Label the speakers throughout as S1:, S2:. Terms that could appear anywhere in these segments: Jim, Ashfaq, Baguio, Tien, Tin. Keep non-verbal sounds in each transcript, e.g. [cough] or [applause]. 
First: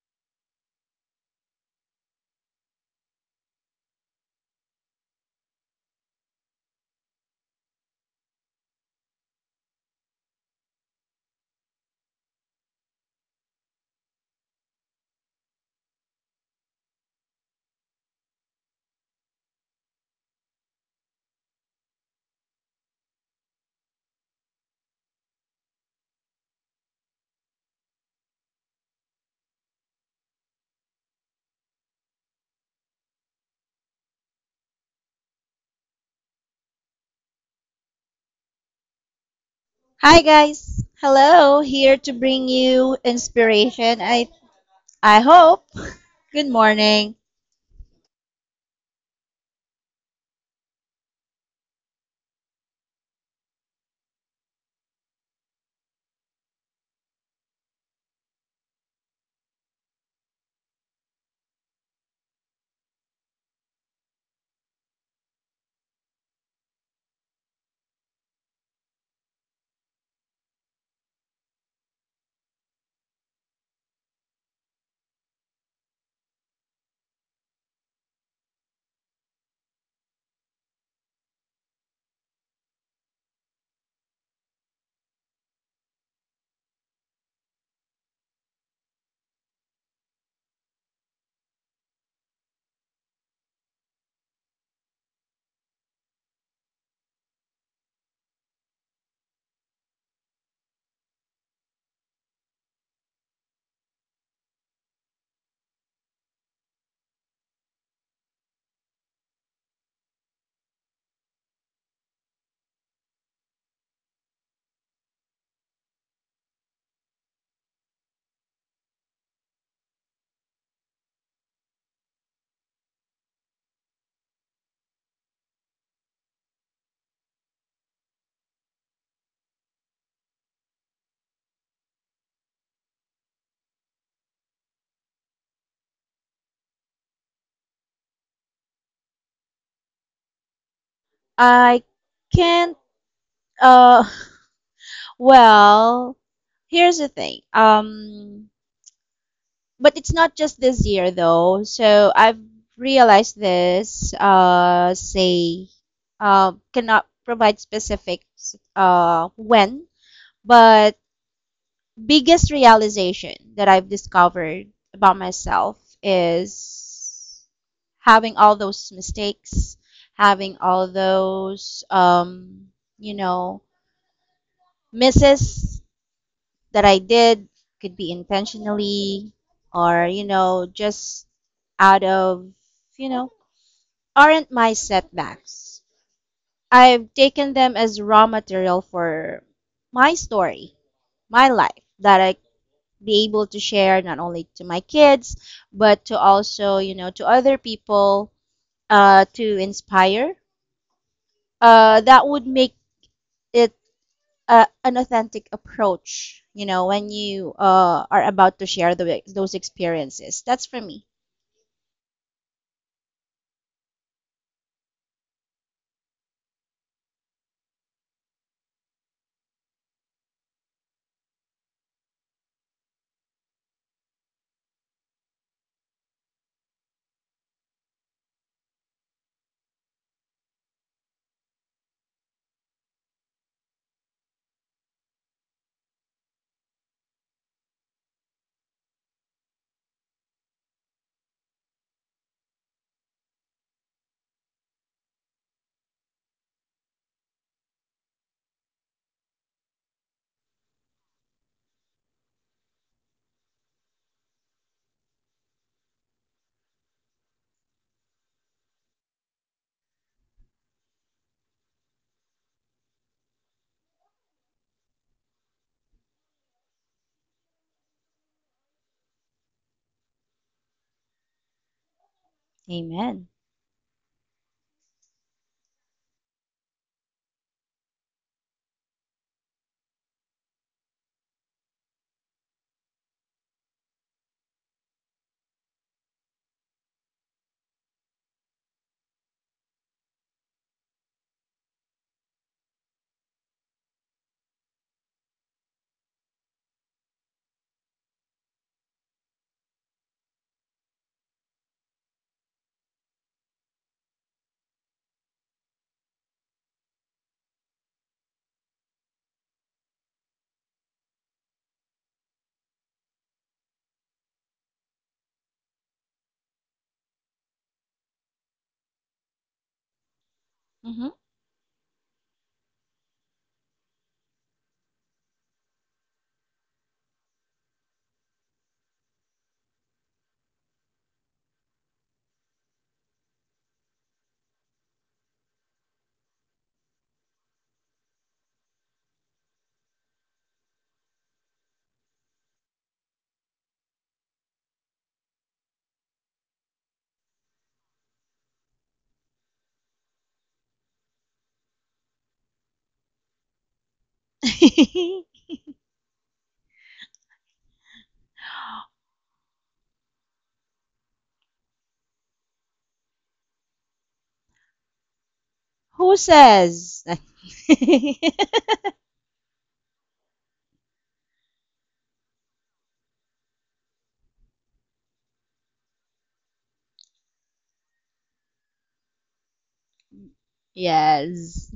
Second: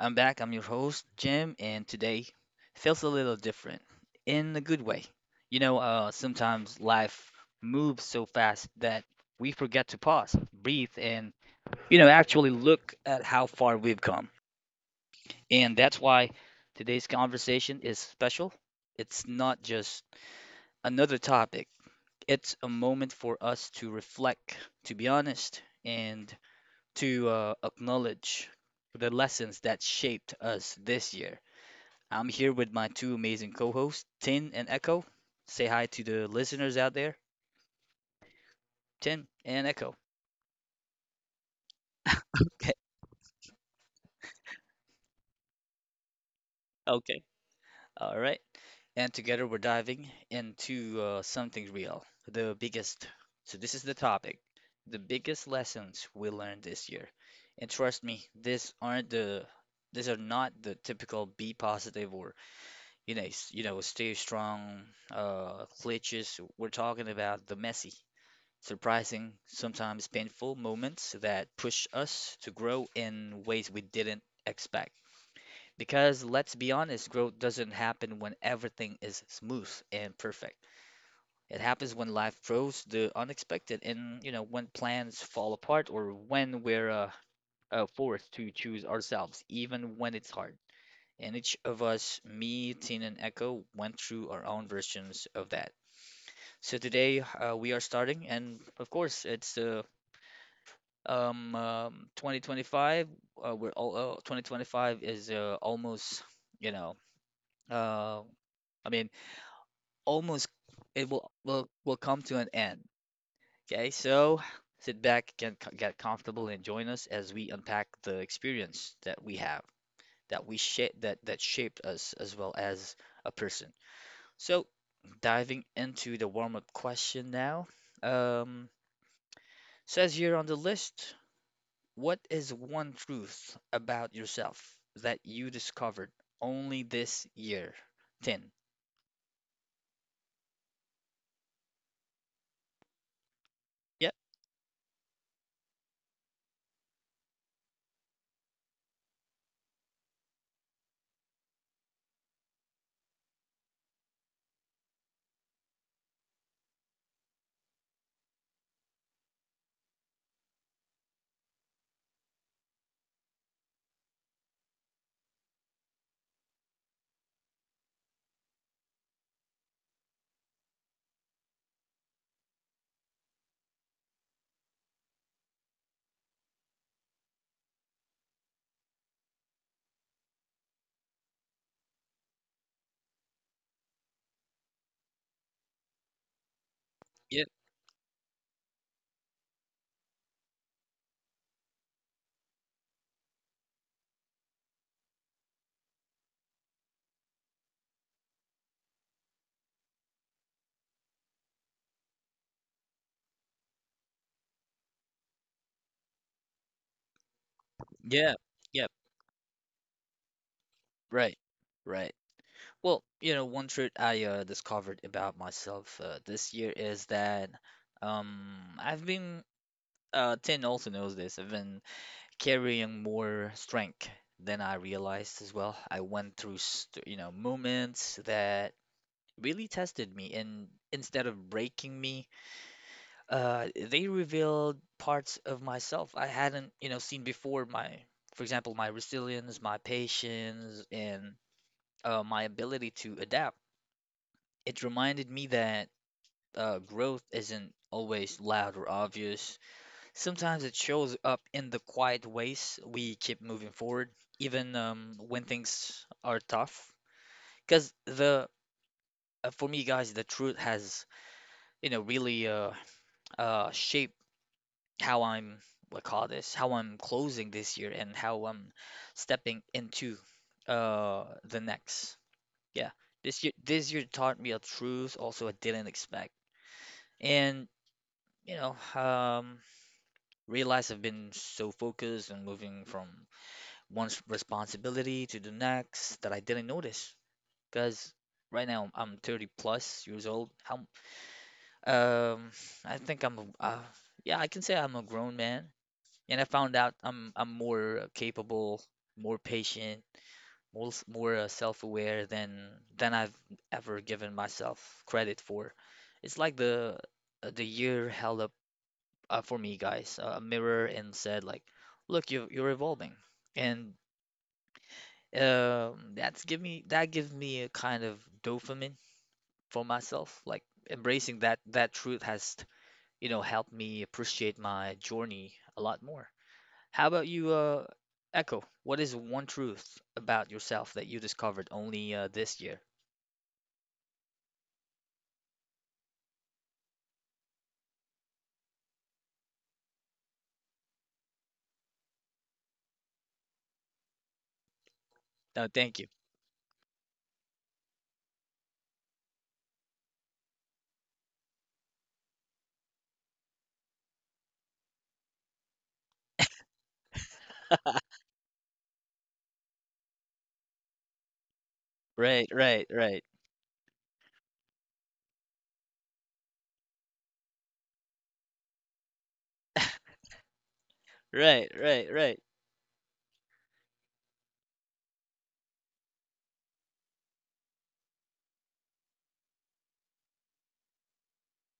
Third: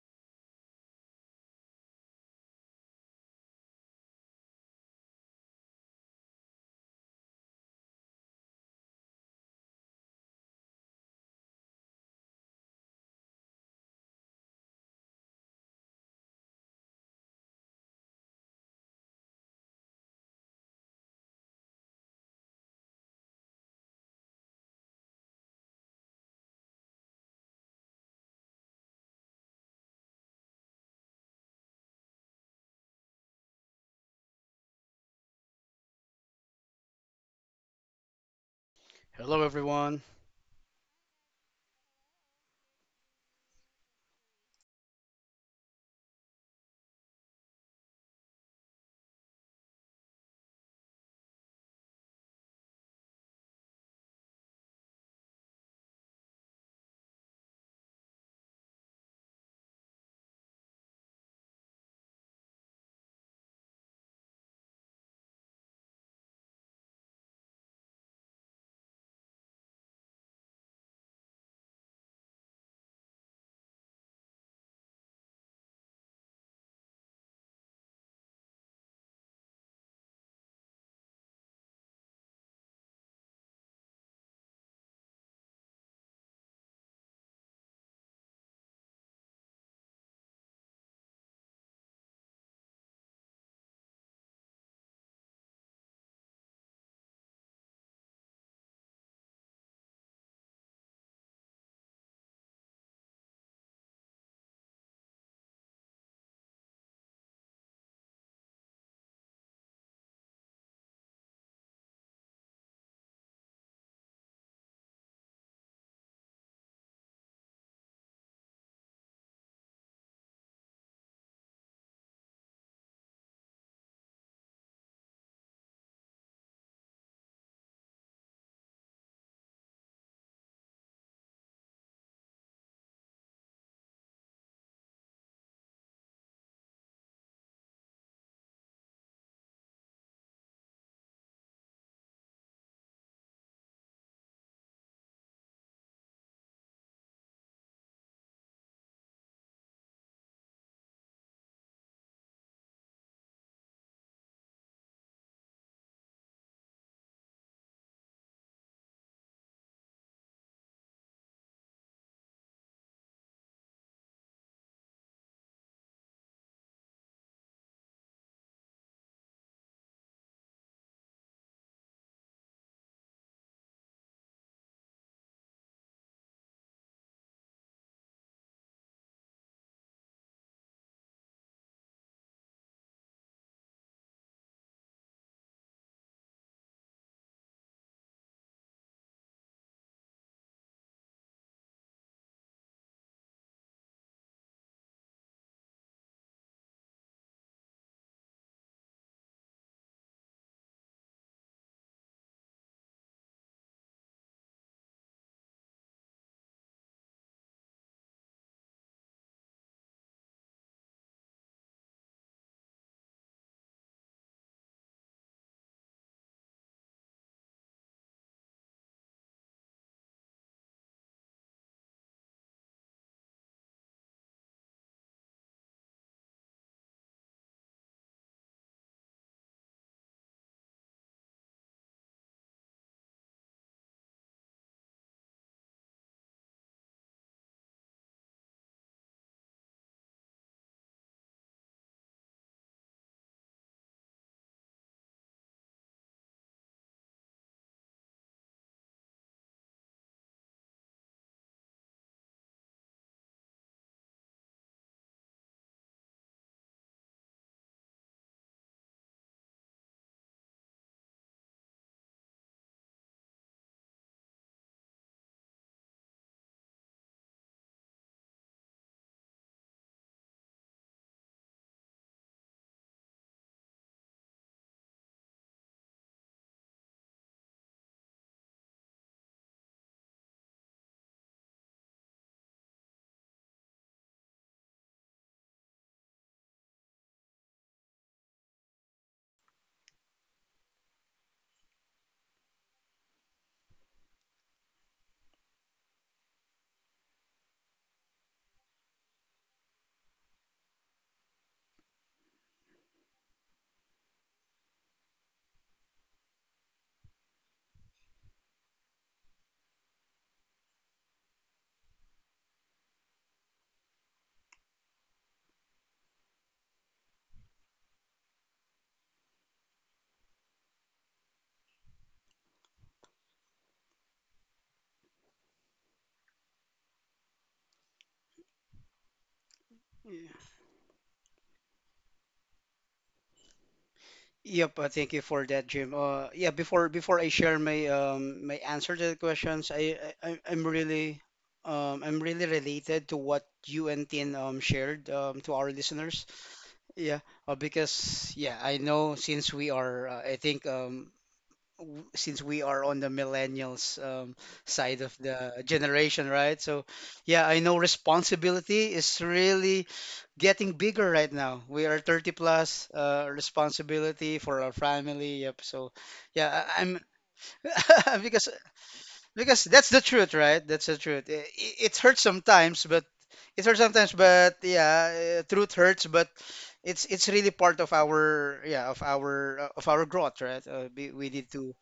S1: I'm back, I'm your host, Jim, and today feels a little different in a good way. Sometimes life moves so fast that we forget to pause, breathe, and, actually look at how far we've come. And that's why today's conversation is special. It's not just another topic, it's a moment for us to reflect, to be honest, and to acknowledge the lessons that shaped us this year. I'm here with my two amazing co hosts, Tin and Echo. Say hi to the listeners out there, Tin
S2: Hello,
S1: and Echo.
S2: everyone.
S3: Hi guys. Hello, here to bring
S1: [laughs]
S3: you inspiration. I hope. [laughs] Good morning.
S1: Okay. All right. And together we're diving into something real. The biggest. So, this is the topic: the biggest lessons we learned this year. And trust me, These are not the typical be positive or, you know, still strong glitches. We're talking about the messy, surprising, sometimes painful moments that push us to grow in ways we didn't expect. Because let's be honest, growth doesn't happen when everything is smooth and perfect. It happens when life throws the unexpected, and when plans fall apart, or when we're forced to choose ourselves, even when it's hard, and each of us, me, Tin, and Echo, went through our own versions of that. So today we are starting, and of course, it's 2025. We're all 2025 is almost, you know, uh, I mean, almost it will come to an end. Okay, so sit back, get comfortable, and join us as we unpack the experience that we have, that shaped us as well as a person. So, diving into the warm-up question now. Um, Says here on the list, what is one truth about yourself that you discovered only this year? 10.
S3: I can't uh
S1: Yep,
S3: well, here's the thing. But it's not just this year though. So I've realized this say cannot provide specifics when, but biggest realization that I've discovered about myself is having all those mistakes, having all those, you know, misses that I did, could be intentionally or, you know, just out of, you know, aren't my setbacks. I've
S1: yep,
S3: taken them as raw material for my story, my life, that I be able to share not only to my kids but to also you know to other people to inspire that would make it an authentic approach you know when you are
S1: yep,
S3: about to
S1: yep.
S3: share those experiences. That's for me.
S1: Right, right. Well, you know, one truth I discovered about myself this year is that um, I've been Tin also knows this. I've been carrying more strength than I realized as well. I went through, moments that really tested me, and instead of breaking me, they revealed parts of myself I hadn't, seen before. For example, my resilience, my patience, and my ability to adapt. It reminded me that growth isn't always loud or obvious. Sometimes it shows up in the quiet ways we keep moving forward, even when things are tough. Because the For me, guys, the truth has, you know, really shaped how I'm what call this, how I'm closing this year and how I'm stepping into the next. Yeah,
S3: Amen.
S1: this year taught me a truth also I didn't expect, and you know, um, realize I've been so focused on moving from one's responsibility to the next that I didn't notice. Because right now I'm 30 plus years old. Um, I think yeah, I can say I'm a grown man. And I found out I'm more capable, more patient, more s- more self-aware than I've ever given myself credit for. It's like the year held up, for me, guys, a mirror and said like, look, you're evolving. And, that's give me, that gives me a kind of dopamine for myself. Like
S3: Hmm.
S1: embracing that truth has, you know, helped me appreciate my journey a lot more. How about you, Echo? What is one truth
S2: Yeah.
S1: about yourself that you discovered only this year?
S2: Yep, thank you for that, Jim. Yeah, before I share my my answer to the questions, I I- I'm really I'm really related to what you and Tin shared to our
S1: No, thank you.
S2: listeners. Yeah, because yeah, I know since we are I think since we are on the millennials, side of
S3: [laughs]
S2: the generation, right? So, yeah, I know responsibility is really getting bigger right now. We are 30
S1: Right, right,
S2: plus,
S1: right,
S2: responsibility for our family. Yep. So,
S3: Who
S2: yeah, I'm
S3: says?
S2: [laughs]
S3: [laughs]
S2: because because that's the truth, right? That's the truth.
S1: right,
S2: It
S1: right,
S2: hurts
S1: right,
S2: sometimes, but it hurts sometimes, but yeah, truth hurts, but it's really part of our of our of our growth, right?
S3: Yes.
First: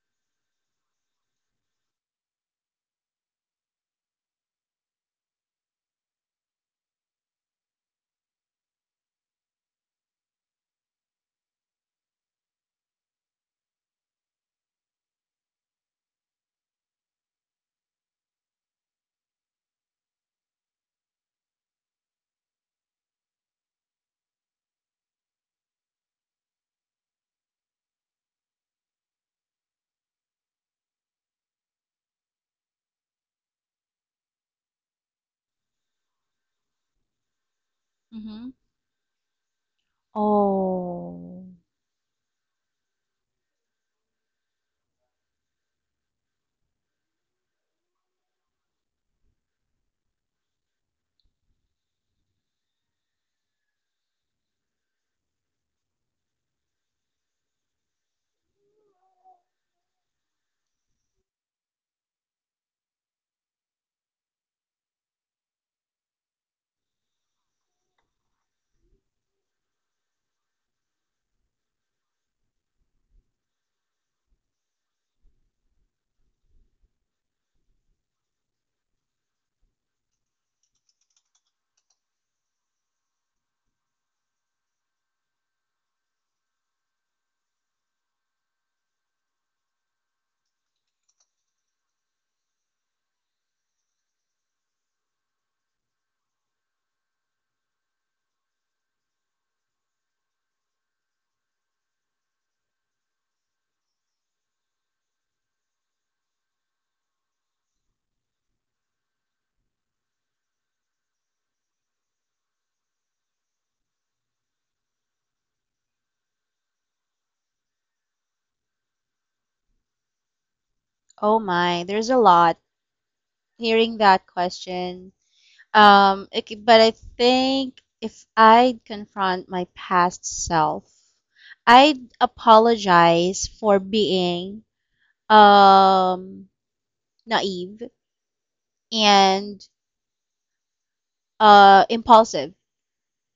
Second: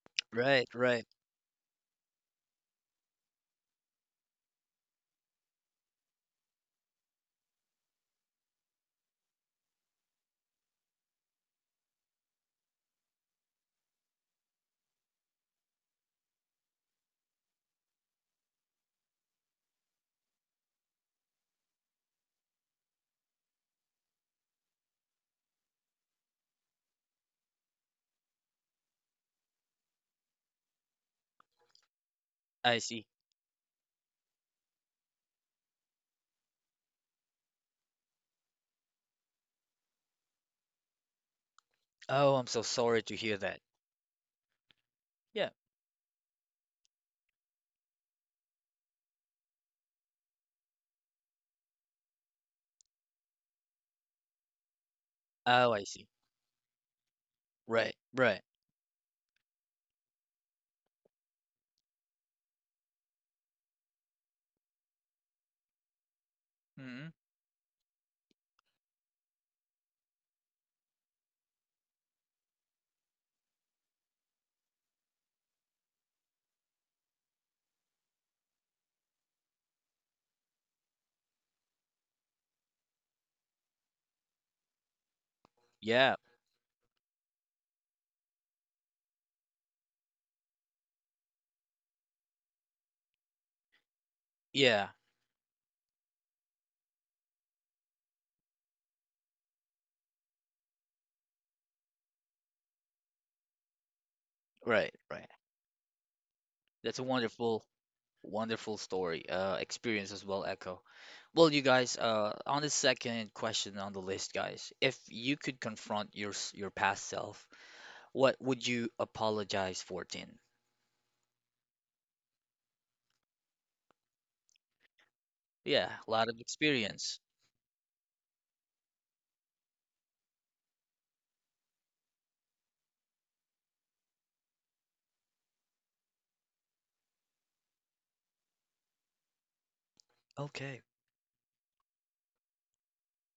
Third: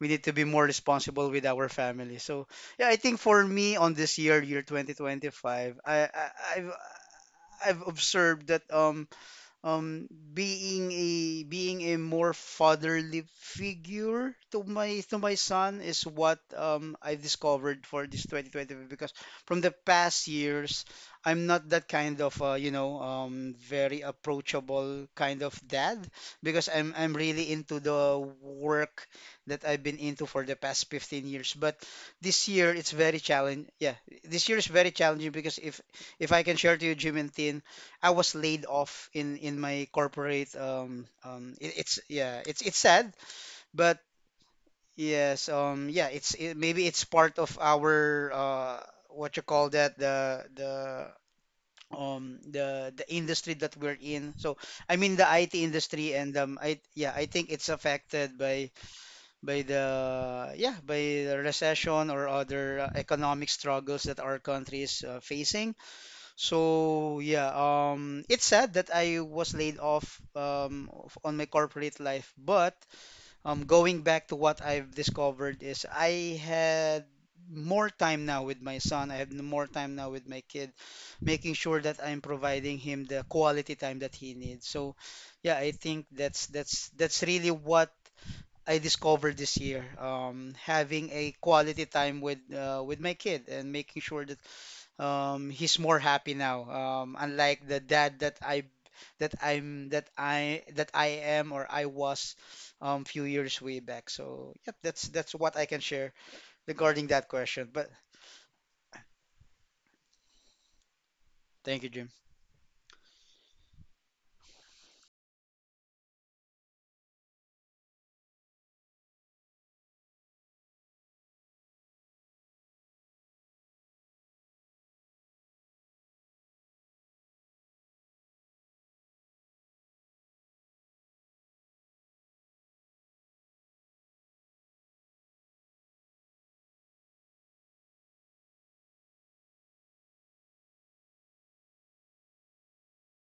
S2: We need to be more
S1: right, right.
S2: responsible with our family. So yeah, I think for me on this year, year 2025, I've I've observed that being a being a more fatherly figure to my son is what I discovered for this 2020 because from the past years I'm not that kind of you know very approachable kind of dad because I'm really into the work that I've been into for the past 15 years. But this year
S1: I
S2: it's
S1: see.
S2: very challenging, yeah, this year is very challenging because if I can share to you Jim and Tin, I was
S3: Hmm.
S2: laid off in my corporate.
S3: Oh,
S2: It's,
S1: Oh, I'm
S2: yeah,
S1: so
S2: it's
S1: sorry to
S2: sad,
S1: hear that.
S2: but
S1: Yeah.
S2: yes, yeah, it, maybe it's part of our what you call that, the the industry that we're in. So I mean the
S1: Oh, I
S2: IT
S1: see.
S2: industry. And I yeah, I think
S1: Right,
S2: it's
S1: right.
S2: affected by the, yeah, by the recession or other economic struggles that our country is facing.
S1: Hmm.
S2: So yeah, it's sad that I was laid off on my corporate life, but going back to what I've discovered is I had more time now with my son. I have more time now with my kid, making sure that I'm providing him the quality time that he needs. So yeah, I
S1: Yeah,
S2: think that's really what I discovered this year. Having a quality time with my kid and making sure that
S1: yeah.
S2: he's more happy now, um, unlike the dad that I that I'm that I am or I was few years way back. So yep,
S1: Right, right.
S2: that's what I can share
S1: That's a
S2: regarding that
S1: wonderful.
S2: question, but
S1: Wonderful story, experience as well, Echo. Well, you
S2: thank you,
S1: guys,
S2: Jim.
S1: on the second question on the list, guys, if you could confront your past self, what would you apologize for, Tin?
S3: oh my, there's a lot. Hearing that question.
S1: Yeah, a
S3: Um,
S1: lot of
S3: it, c- but I
S1: experience.
S3: think if I'd confront my past self, I'd apologize for being um naive and
S1: Okay.
S3: impulsive,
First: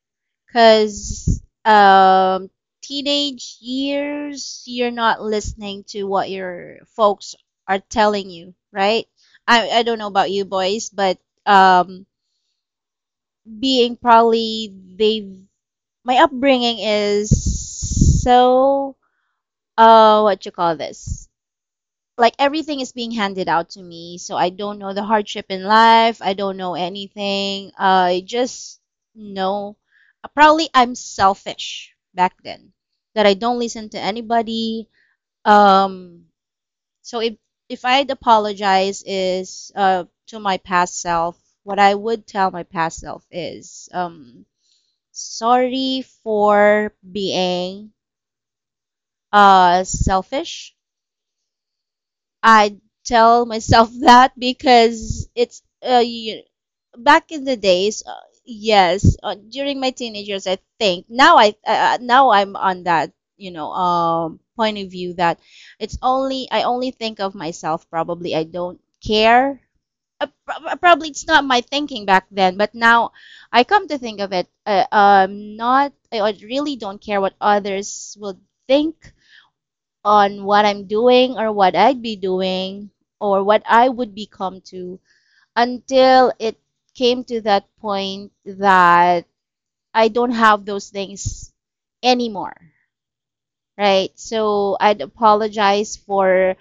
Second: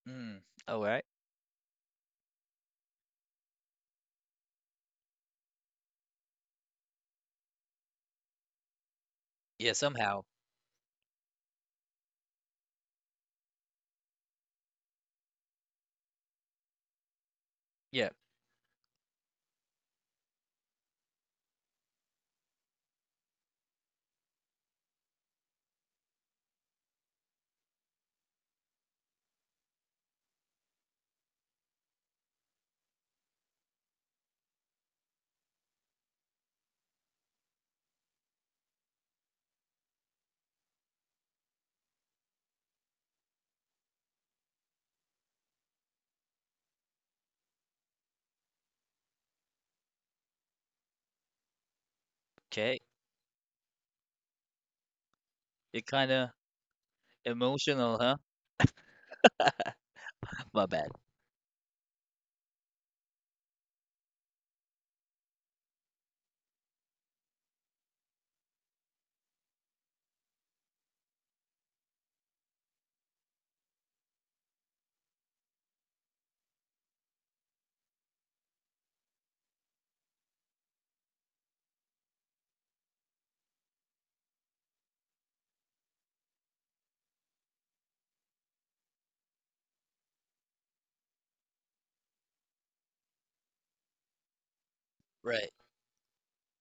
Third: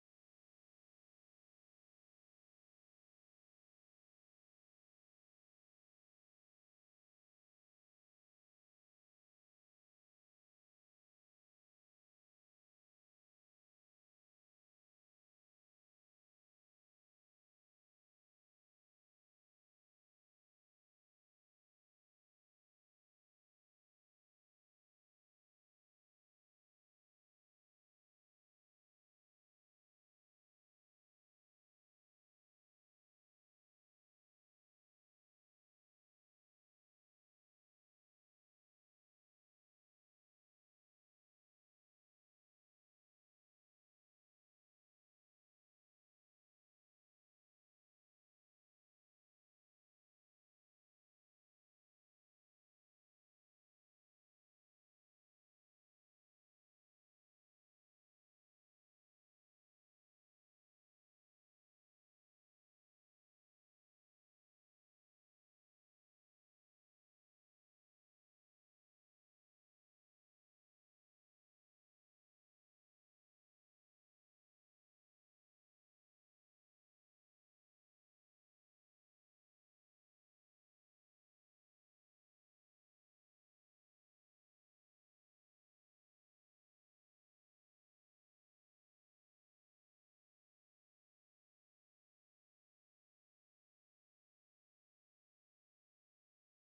S1: Mm, all right.
S3: because teenage years you're not listening to what your folks are telling you, right?
S1: Yeah,
S3: I don't know
S1: somehow.
S3: about you boys, but um being probably they've my upbringing is
S1: Yeah.
S3: so what you call this, like everything is being handed out to me, so I don't know the hardship in life, I don't know anything, I just know probably I'm selfish back then, that I don't listen to anybody. Um so if if I'd apologize is to my past self, what I would tell my past self is sorry for being selfish. I
S1: Okay.
S3: tell myself [laughs] that, because it's
S1: You're kind of
S3: you, back in the
S1: emotional,
S3: days,
S1: huh?
S3: yes, during my teenage years.
S1: [laughs]
S3: I
S1: My bad.
S3: think now I now I'm on that you know point of view that it's only I only think of myself. Probably I don't care. Probably it's not my thinking back then, but now I come to think of it, not I I really don't care what others will think on what I'm doing or what I'd be doing or what I would become to, until it came to that point that I don't have those things anymore, right? So I'd
S1: Right.
S3: apologize for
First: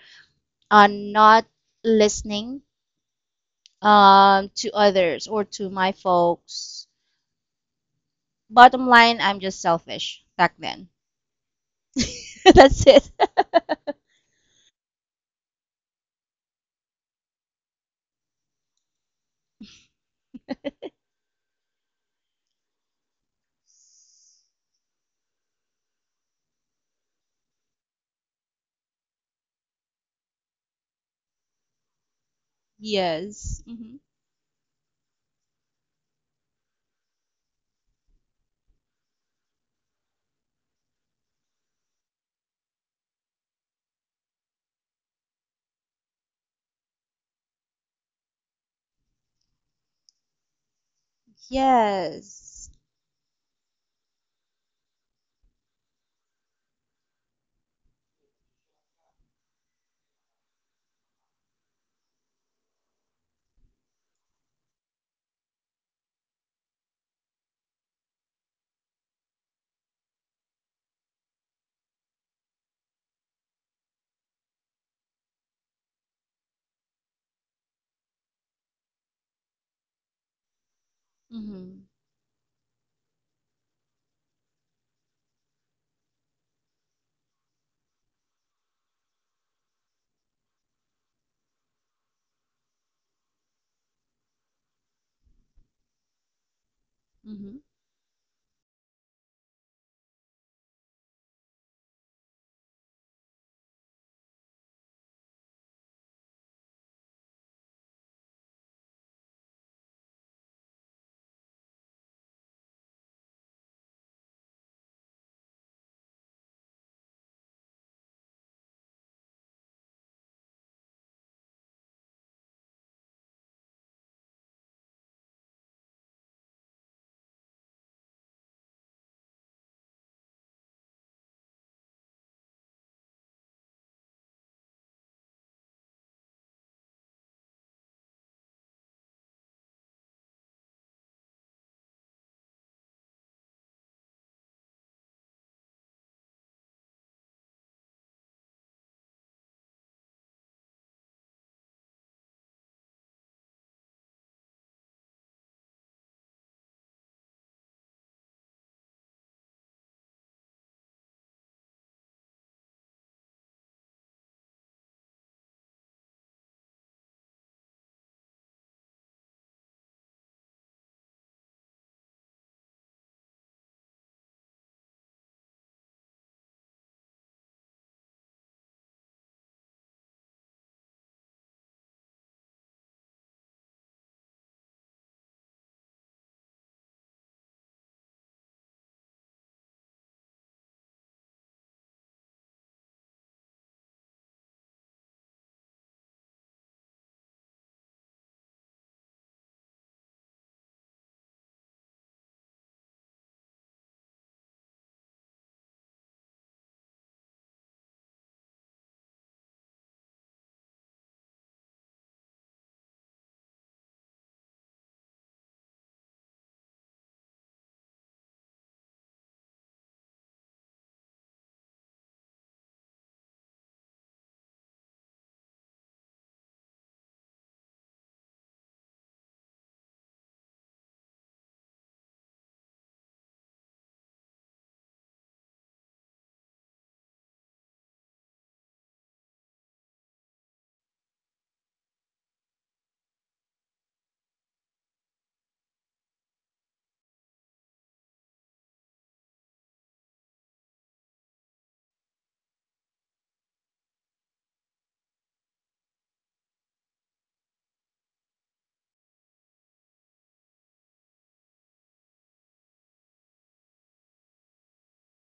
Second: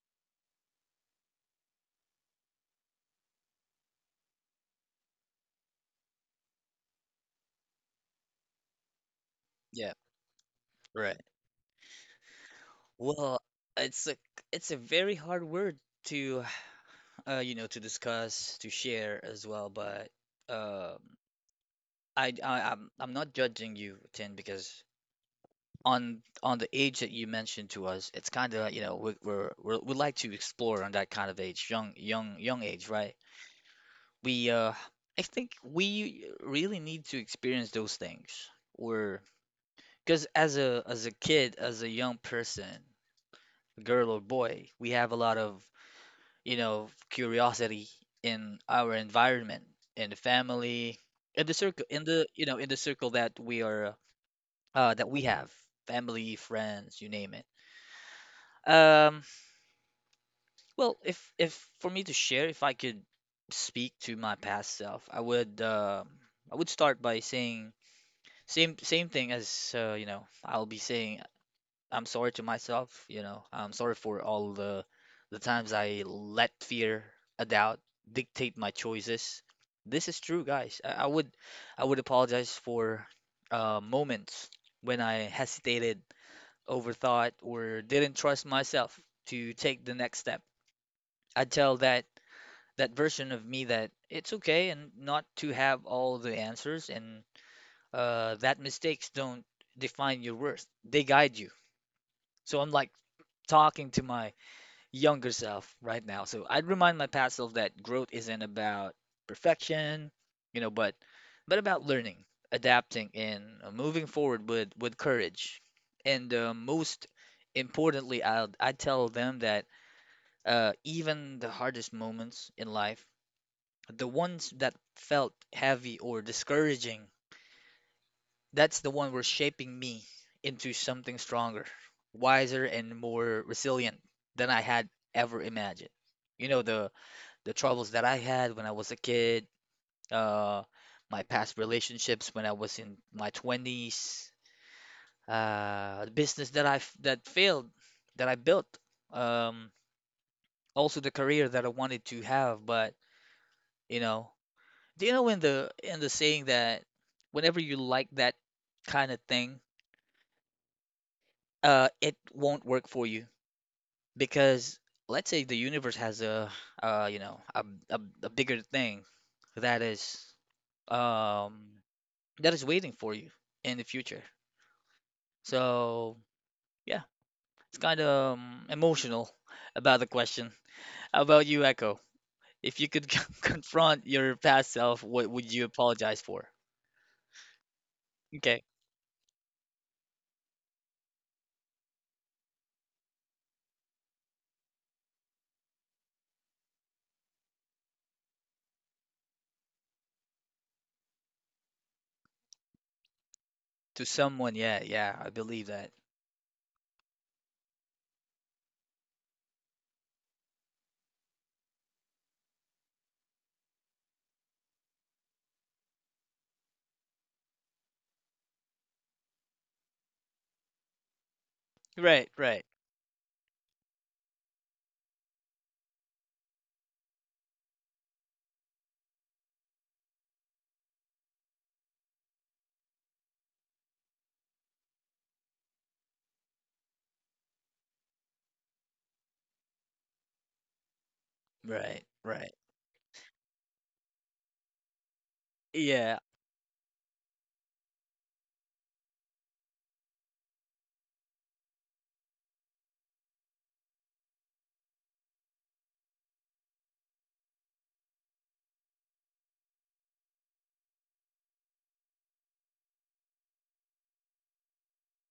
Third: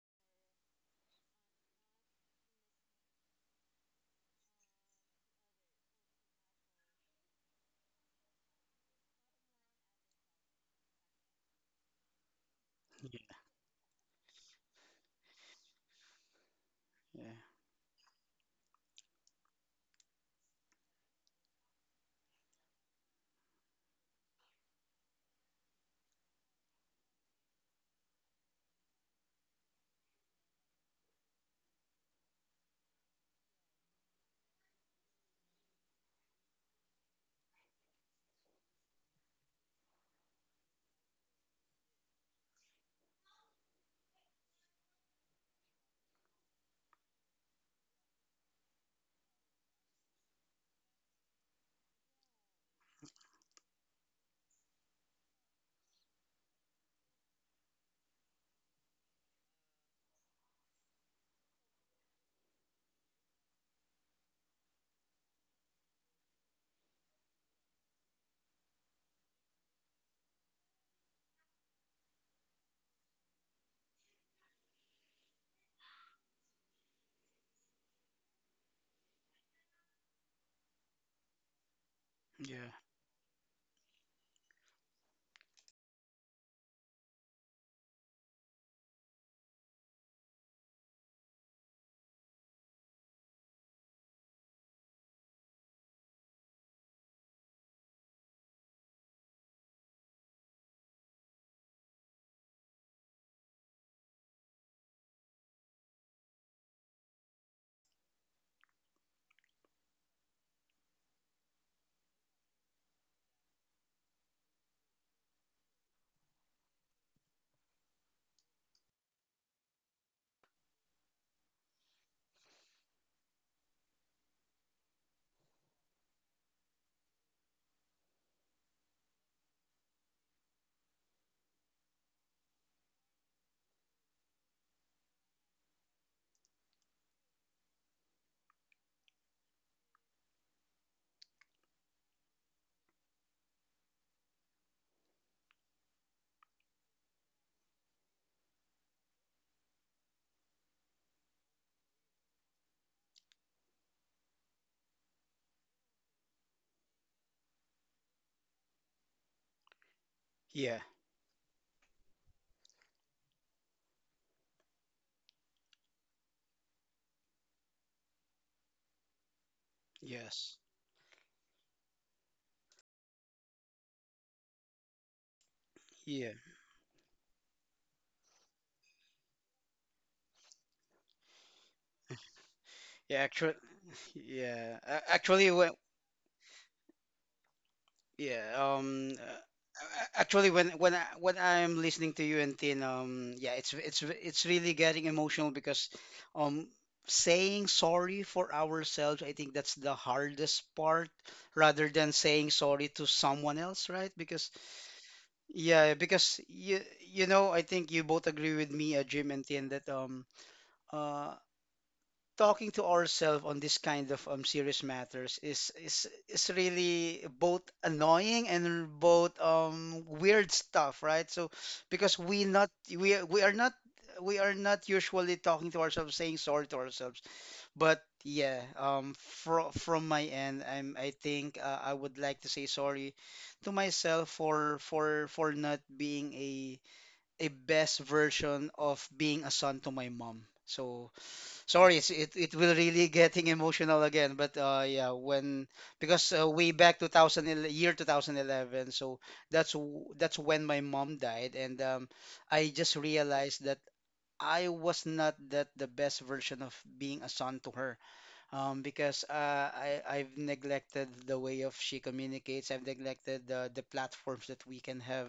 S3: not listening to others or to my folks. Bottom line, I'm just
S1: Yeah.
S3: selfish back then.
S1: Right.
S3: [laughs] That's it.
S2: Yeah,
S1: Well,
S3: [laughs]
S1: it's a it's a very hard word to, [sighs]
S2: yeah,
S1: you know, to discuss, to share as well, but. um I, I'm not judging you, Tin, because on the age that you mentioned to us, it's kind of, you know, we're we like to explore on that kind of age, young age, right?
S3: Yes. Hmm.
S1: We I think we really need to experience those things, or because as a, as a kid, as a young person, girl or boy, we have a lot of, you know, curiosity in our environment, in the family, in the circle, in the you know
S3: Yes.
S1: in the circle that we are that we have, family friends you name it. um well, if for me to share, if I could speak to my past self, I would, I would start by saying, same thing as, I'll be saying, I'm sorry to myself, you know, I'm sorry for all the times I let fear a doubt dictate my choices. This is true guys, I would I
S3: Hmm.
S1: would apologize
S2: yeah,
S1: for moments when I hesitated, overthought or didn't trust myself to take the next step. I tell that that version of me that it's okay and not to have all the answers and
S3: Hmm.
S1: that mistakes don't define your worth. They guide you. So I'm like talking to my younger self right now. So I'd remind my past self that growth isn't about perfection, you know, but about learning, adapting, and moving forward with courage. And most importantly, I tell them that even the hardest moments in life, the ones that felt heavy or discouraging, that's the one were shaping me into something stronger, wiser, and more resilient than I had ever imagined. You know, the troubles that I had when I was a kid, uh, my past relationships when I was in my 20s, the business that failed, that I built, um, also the career that I wanted to have. But you know, do you know in the saying that whenever you like that kind of thing,
S2: yeah,
S1: it won't work for you because let's say the universe has a, uh, you know a, a bigger thing that is
S2: yes.
S1: um that is waiting for you in the future. So
S2: Yeah.
S1: yeah, it's kind of emotional about the question. How about you, Echo? If you
S2: Yeah.
S1: could [laughs] confront your past self, what
S2: Actually,
S1: would
S2: when.
S1: you apologize for?
S2: Yeah.
S1: Okay,
S2: Actually, when I, when I'm listening to you and Tin, yeah, it's really getting emotional because, um, saying sorry for ourselves, I think that's the hardest part, rather than saying sorry to someone else, right?
S1: to
S2: Because
S1: someone, yeah, yeah, I believe
S2: yeah,
S1: that.
S2: because you know, I think you both agree with me, Jim and Tin, that uh, talking to ourselves on this kind of serious matters is really both annoying and both weird stuff, right? So because
S1: Right, right,
S2: we are not usually talking to ourselves, saying sorry to ourselves. But yeah, from my end, I think I would like to say sorry to myself for not being a best version of being a son to my mom. So
S1: right,
S2: sorry,
S1: right.
S2: it it will really getting emotional again. But yeah, when
S1: Yeah,
S2: because way back 2000 year 2011, so that's when my mom died, and I just realized that I was not that the best version of being a son to her, because I've neglected the way of she communicates. I've neglected the platforms that we can have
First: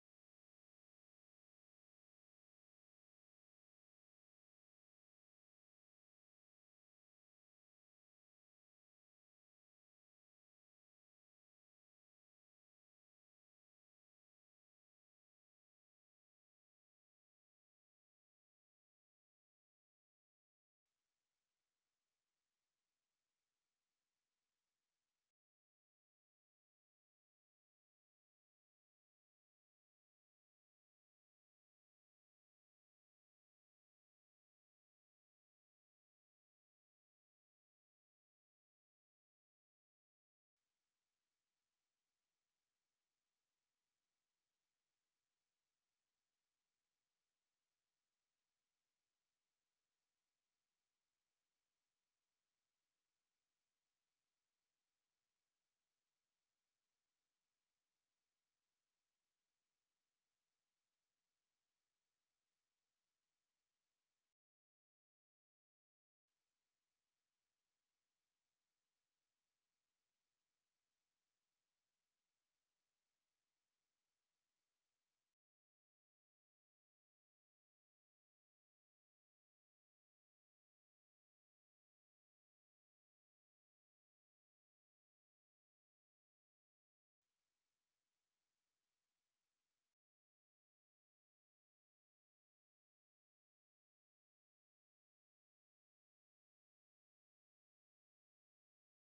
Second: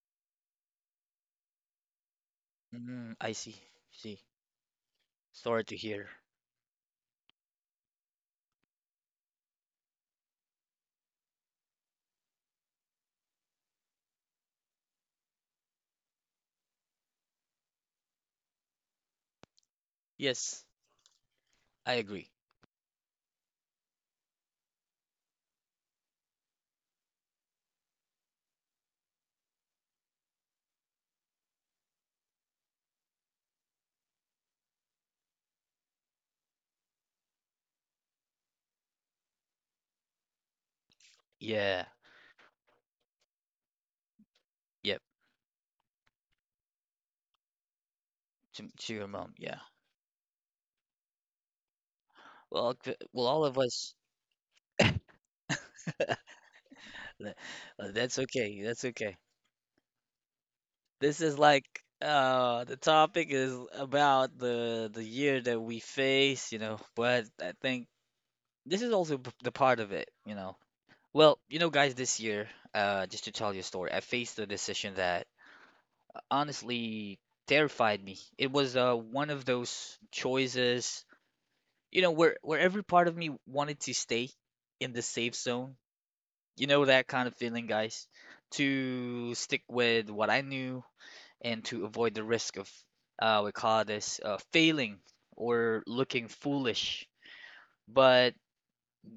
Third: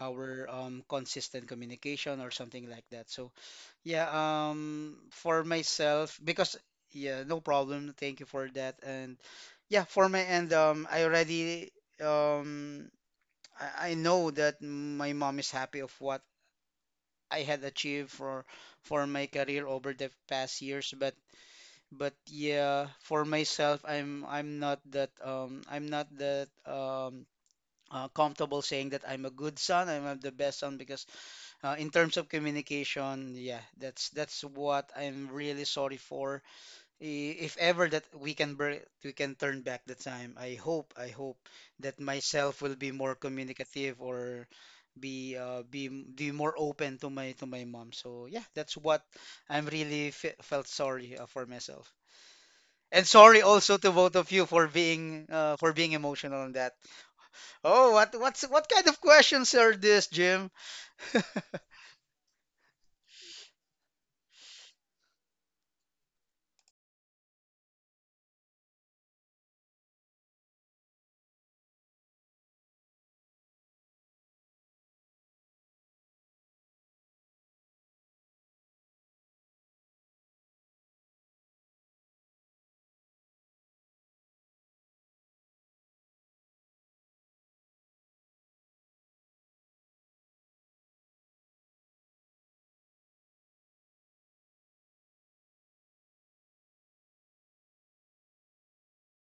S2: our consistent communication or something like that.
S1: mm,
S2: So, yeah,
S1: see.
S2: for
S1: Sorry to hear.
S2: myself, because yeah, no problem. Thank you for that. And yeah, for my end, I already um, I know that my mom is happy of what I had achieved for my career over the past
S1: Yes,
S2: years.
S1: I
S2: But
S1: agree.
S2: yeah, for myself, I'm not that comfortable saying that I'm a good son. I'm the best son because in terms of communication, yeah, that's what I'm really sorry for. If ever that we can we can turn back the time, I hope
S1: Yeah,
S2: that myself will be more communicative or
S1: yep.
S2: be be more open to my mom. So yeah, that's what
S1: To your mom,
S2: I'm
S1: yeah.
S2: really fe felt sorry for myself.
S1: Well,
S2: And
S1: well,
S2: sorry
S1: all of
S2: also to
S1: us.
S2: both of you for being
S1: [laughs]
S2: emotional on that.
S1: Th-
S2: Oh,
S1: That's
S2: what
S1: okay.
S2: kind
S1: That's
S2: of
S1: okay.
S2: questions are this, Jim?
S1: This is like the topic is about the year that we face, you know, but I think this is also the part of it, you know. Well, you know, guys, this year, just to tell you a story, I faced a decision that honestly terrified me. It was one of those choices, you know, where every part of me wanted to stay in the safe zone. You know that kind of feeling, guys, to stick with what I knew and to avoid the risk of, we call this failing or looking foolish. But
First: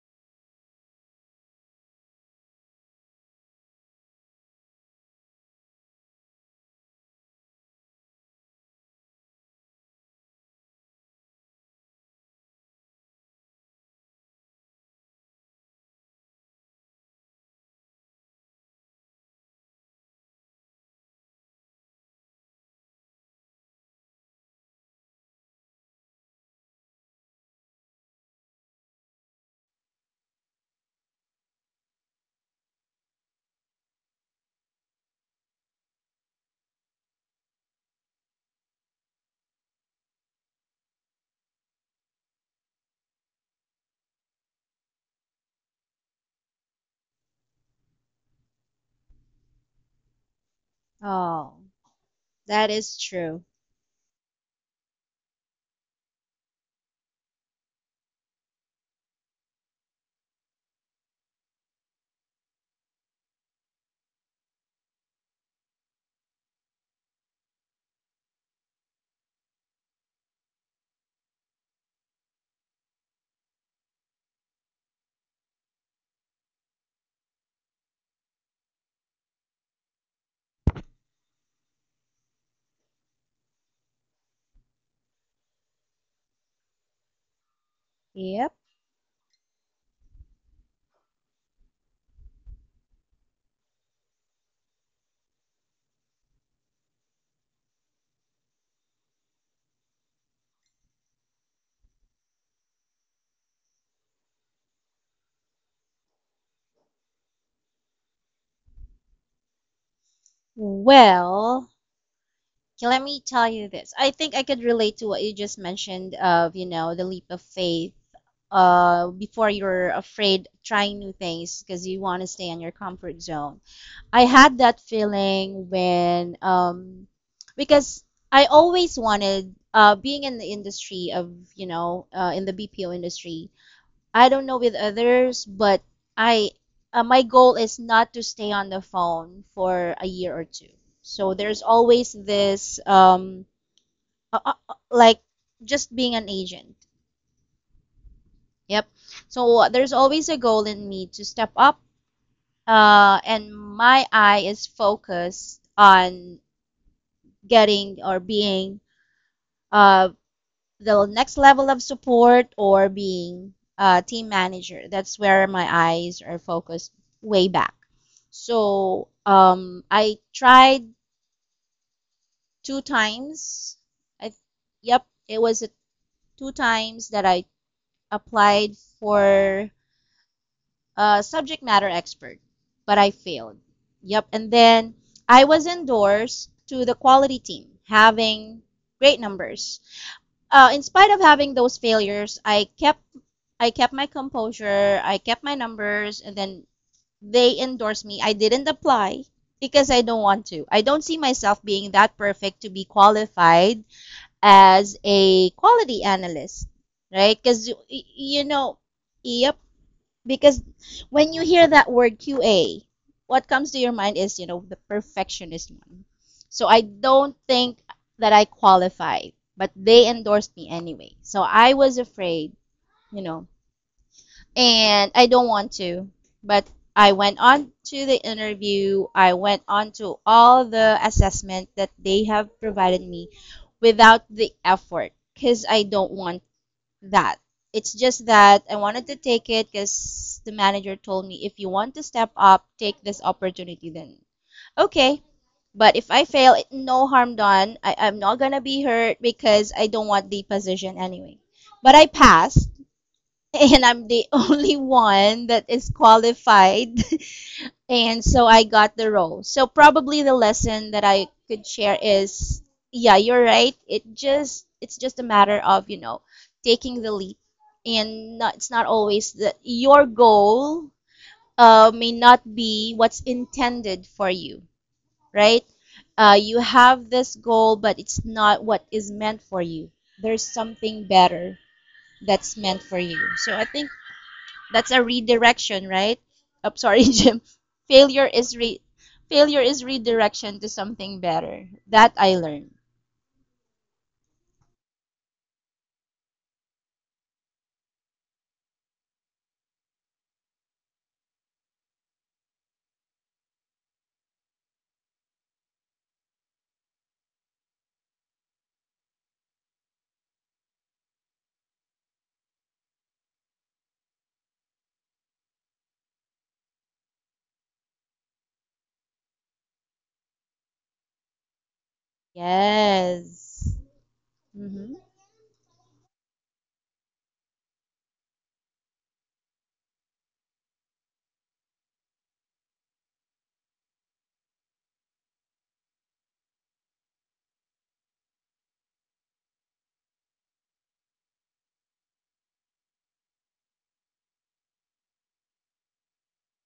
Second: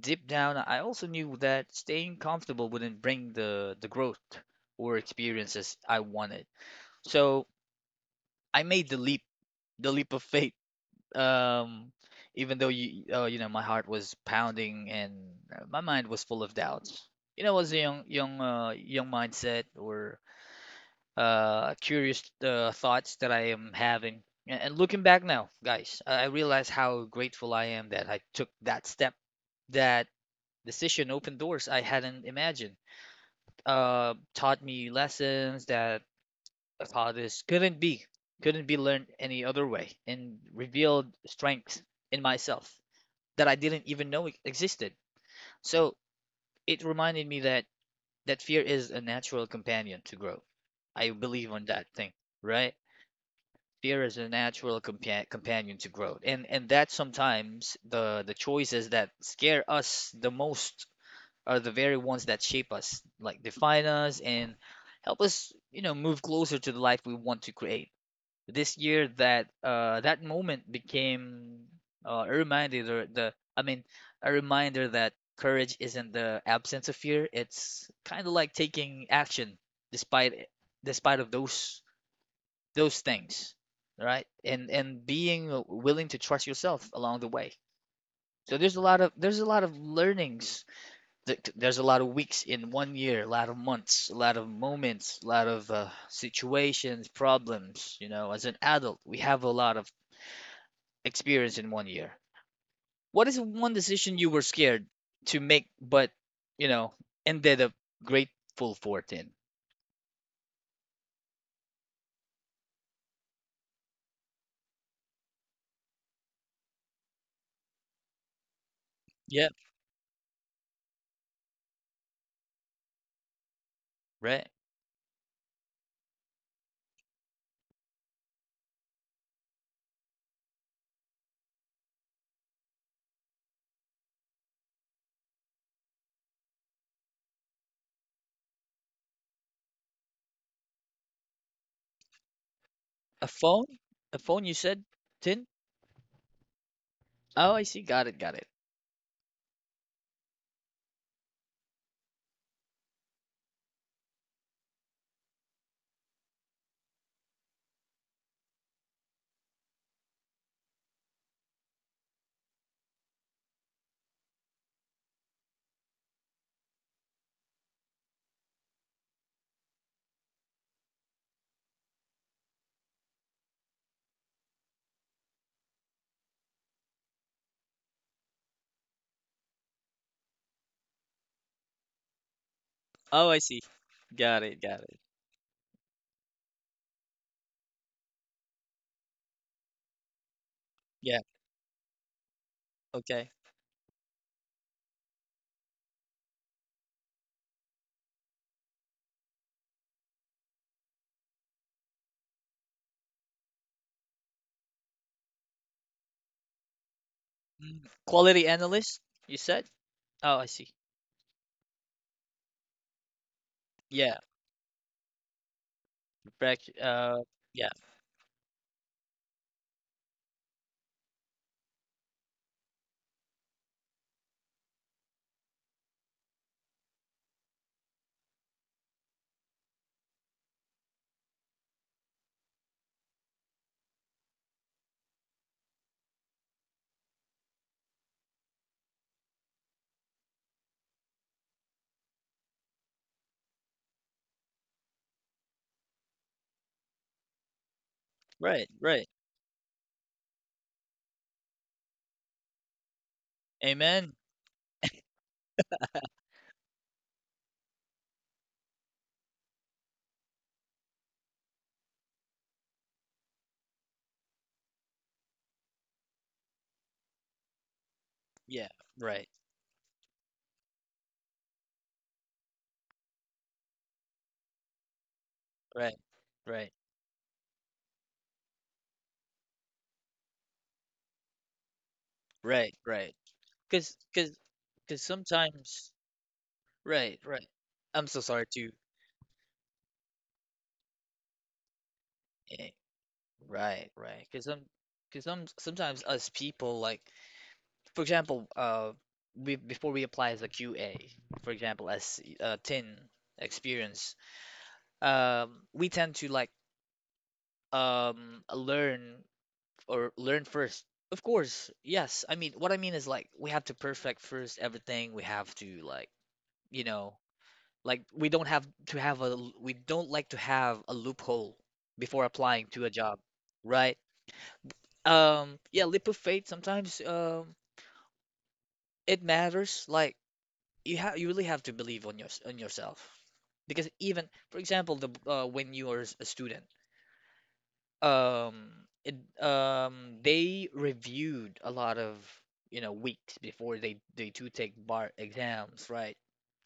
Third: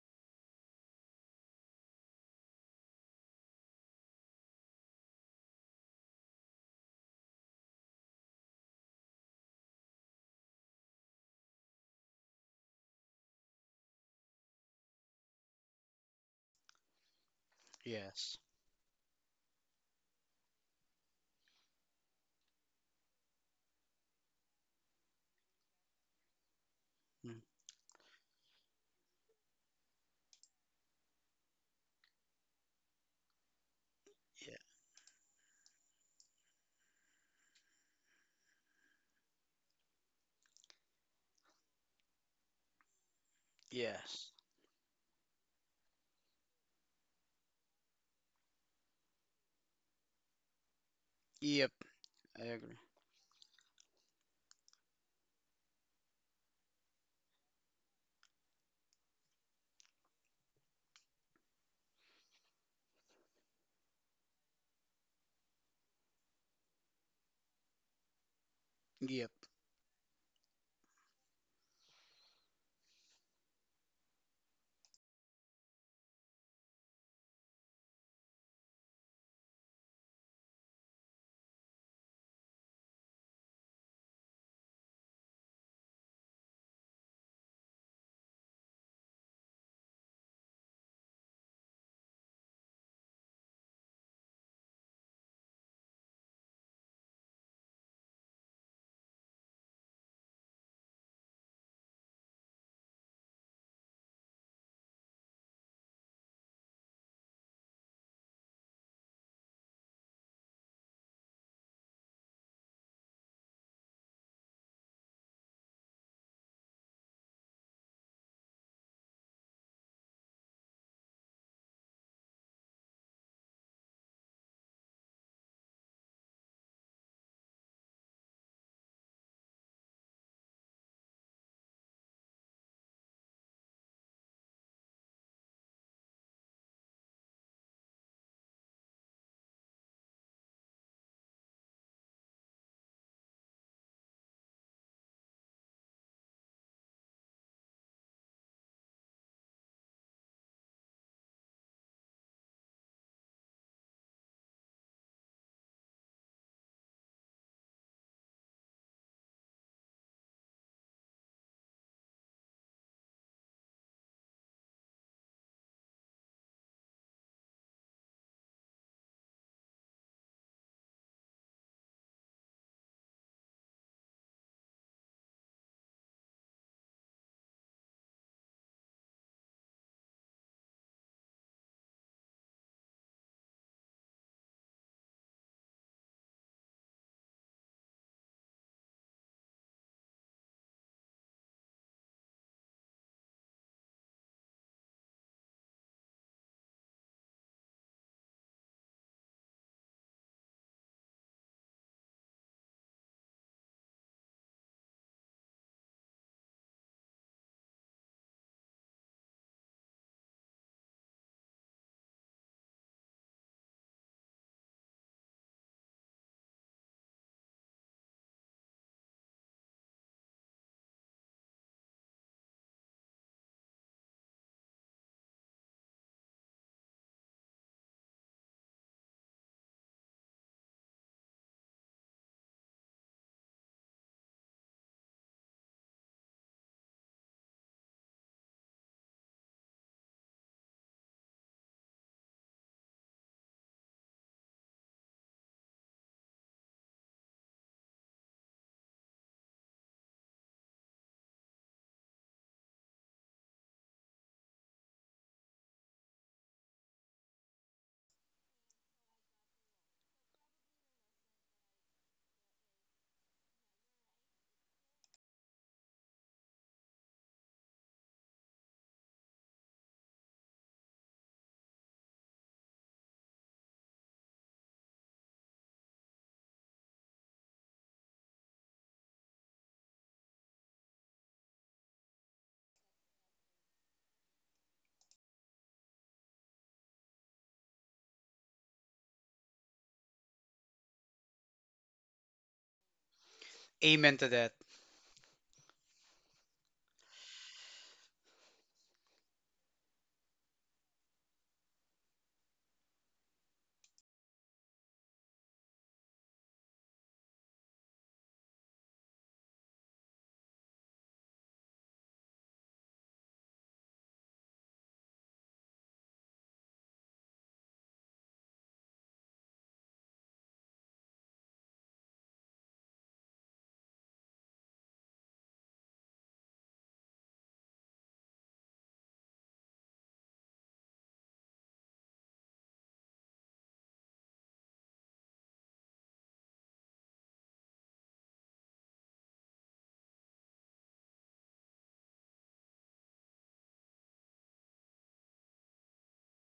S1: deep down, I also knew that staying comfortable wouldn't bring the growth or experiences I wanted. So I made the leap of faith. Um, even though you, you know, my heart was pounding and my mind was full of doubts. You know, was a
S2: Yes.
S1: young mindset or curious thoughts that I am having. And looking back now, guys, I realize how
S2: Mm.
S1: grateful I am that I took that step. That decision opened doors I hadn't imagined.
S2: Yeah.
S1: Taught me lessons that I thought this couldn't be learned any other way, and revealed strengths in myself that I didn't even know
S2: Yes.
S1: existed. So it reminded me that fear is a natural companion to growth. I believe
S3: Oh.
S1: on
S2: Yep.
S1: that thing,
S2: I
S3: That
S1: right?
S2: agree.
S3: is true.
S1: Fear is a natural companion to growth and that sometimes the choices that scare us the most are the very ones that shape us, like define us and help us, you know, move closer to the life we want to create. This year
S2: Yep.
S1: that that moment became uh, a reminder the the i mean a reminder that courage isn't the absence of fear, it's kind of like taking action despite, of those things, right? And being willing to trust yourself along the way.
S3: Yep.
S1: So there's a lot of learnings. There's a lot of weeks in one year, a lot of months, a lot of moments, a lot of situations, problems. You know, as an adult, we have a lot of experience in one year. What is one decision you were scared to make, but you know, ended up grateful for, Tin?
S3: Well, okay, let me tell you this. I think I could relate to what you just mentioned of, you know, the leap of faith,
S1: Yeah.
S3: before you're afraid trying new things because you want to stay in your comfort zone. I
S1: Right?
S3: had that feeling when, because I always wanted, being in the industry of, you know, in the BPO industry. I don't know with others, but I my goal is not to stay on the phone for a year or two. So there's always this
S1: A phone? A phone? You said,
S3: like
S1: Tin?
S3: just being an agent.
S1: Oh, I see. Got it. Got it.
S3: Yep. So there's always a goal in me to step up and my eye is focused on getting or being uh the next level of support or being a team manager. That's where my eyes are focused way back. So I tried two times. I yep, it was a, two times that I applied for a subject matter expert, but I
S1: Oh, I
S3: failed.
S1: see.
S3: Yep,
S1: Got
S3: and
S1: it, got
S3: then
S1: it.
S3: I was endorsed to the quality team, having great numbers. In spite of
S1: Yeah,
S3: having those failures,
S1: okay.
S3: I kept my composure, I kept my numbers, and then they endorsed me. I didn't apply because I don't want to. I don't see myself being that perfect to be qualified as a quality analyst, right? Because,
S1: Mm.
S3: you
S1: Quality
S3: know,
S1: analyst, you
S3: yep,
S1: said? Oh, I
S3: because
S1: see.
S3: when you hear that word QA, what comes to your mind
S1: Yeah,
S3: is, you know, the perfectionist one.
S1: back,
S3: So I don't
S1: yeah,
S3: think that I qualify, but they endorsed me anyway. So I was afraid, you know, and I don't want to. But I went on to the interview, I went on to all the assessment that they have provided me without the effort because I don't want that. It's just that I wanted to take it because the manager told me, if you want to step up, take this opportunity then. Okay. But if I fail, no harm done. I'm not going to
S1: right,
S3: be
S1: right.
S3: hurt because I don't want the position anyway. But I passed, and I'm
S1: Amen.
S3: the [laughs] only one that is qualified. [laughs] And so I got the role. So probably the lesson that I could share is, yeah, you're right. It's just a matter of, you know, taking the leap. And not,
S1: Yeah,
S3: it's not
S1: right,
S3: always that your goal may not be what's intended for you, right?
S1: right,
S3: You
S1: right,
S3: have this goal, but it's not what is meant for you. There's something better that's
S1: right,
S3: meant for
S1: right.
S3: you. So I think
S1: Cause, cause,
S3: that's a
S1: cause
S3: redirection,
S1: sometimes,
S3: right? I'm sorry, [laughs]
S1: right,
S3: Jim.
S1: right. I'm so
S3: Failure
S1: sorry
S3: is
S1: too.
S3: re failure is redirection to something better. That I
S1: Eh,
S3: learned.
S1: right,
S2: Amen
S1: right.
S2: to that.
S1: Sometimes us people like, for example, we before we apply as a QA, for example, as Tin experience, we tend to like, learn or learn first. Of course, yes, I mean, what I mean is like we have to perfect first everything, we have to like, you know, like we don't like to have a loophole before applying to a job,
S3: Yes.
S1: right?
S3: Hmm.
S1: Yeah, leap of faith sometimes, it matters, like you really have to believe on yourself. Because even, for example, the when you are a student, um it, they reviewed a lot of, you know, weeks before they do take bar exams, right?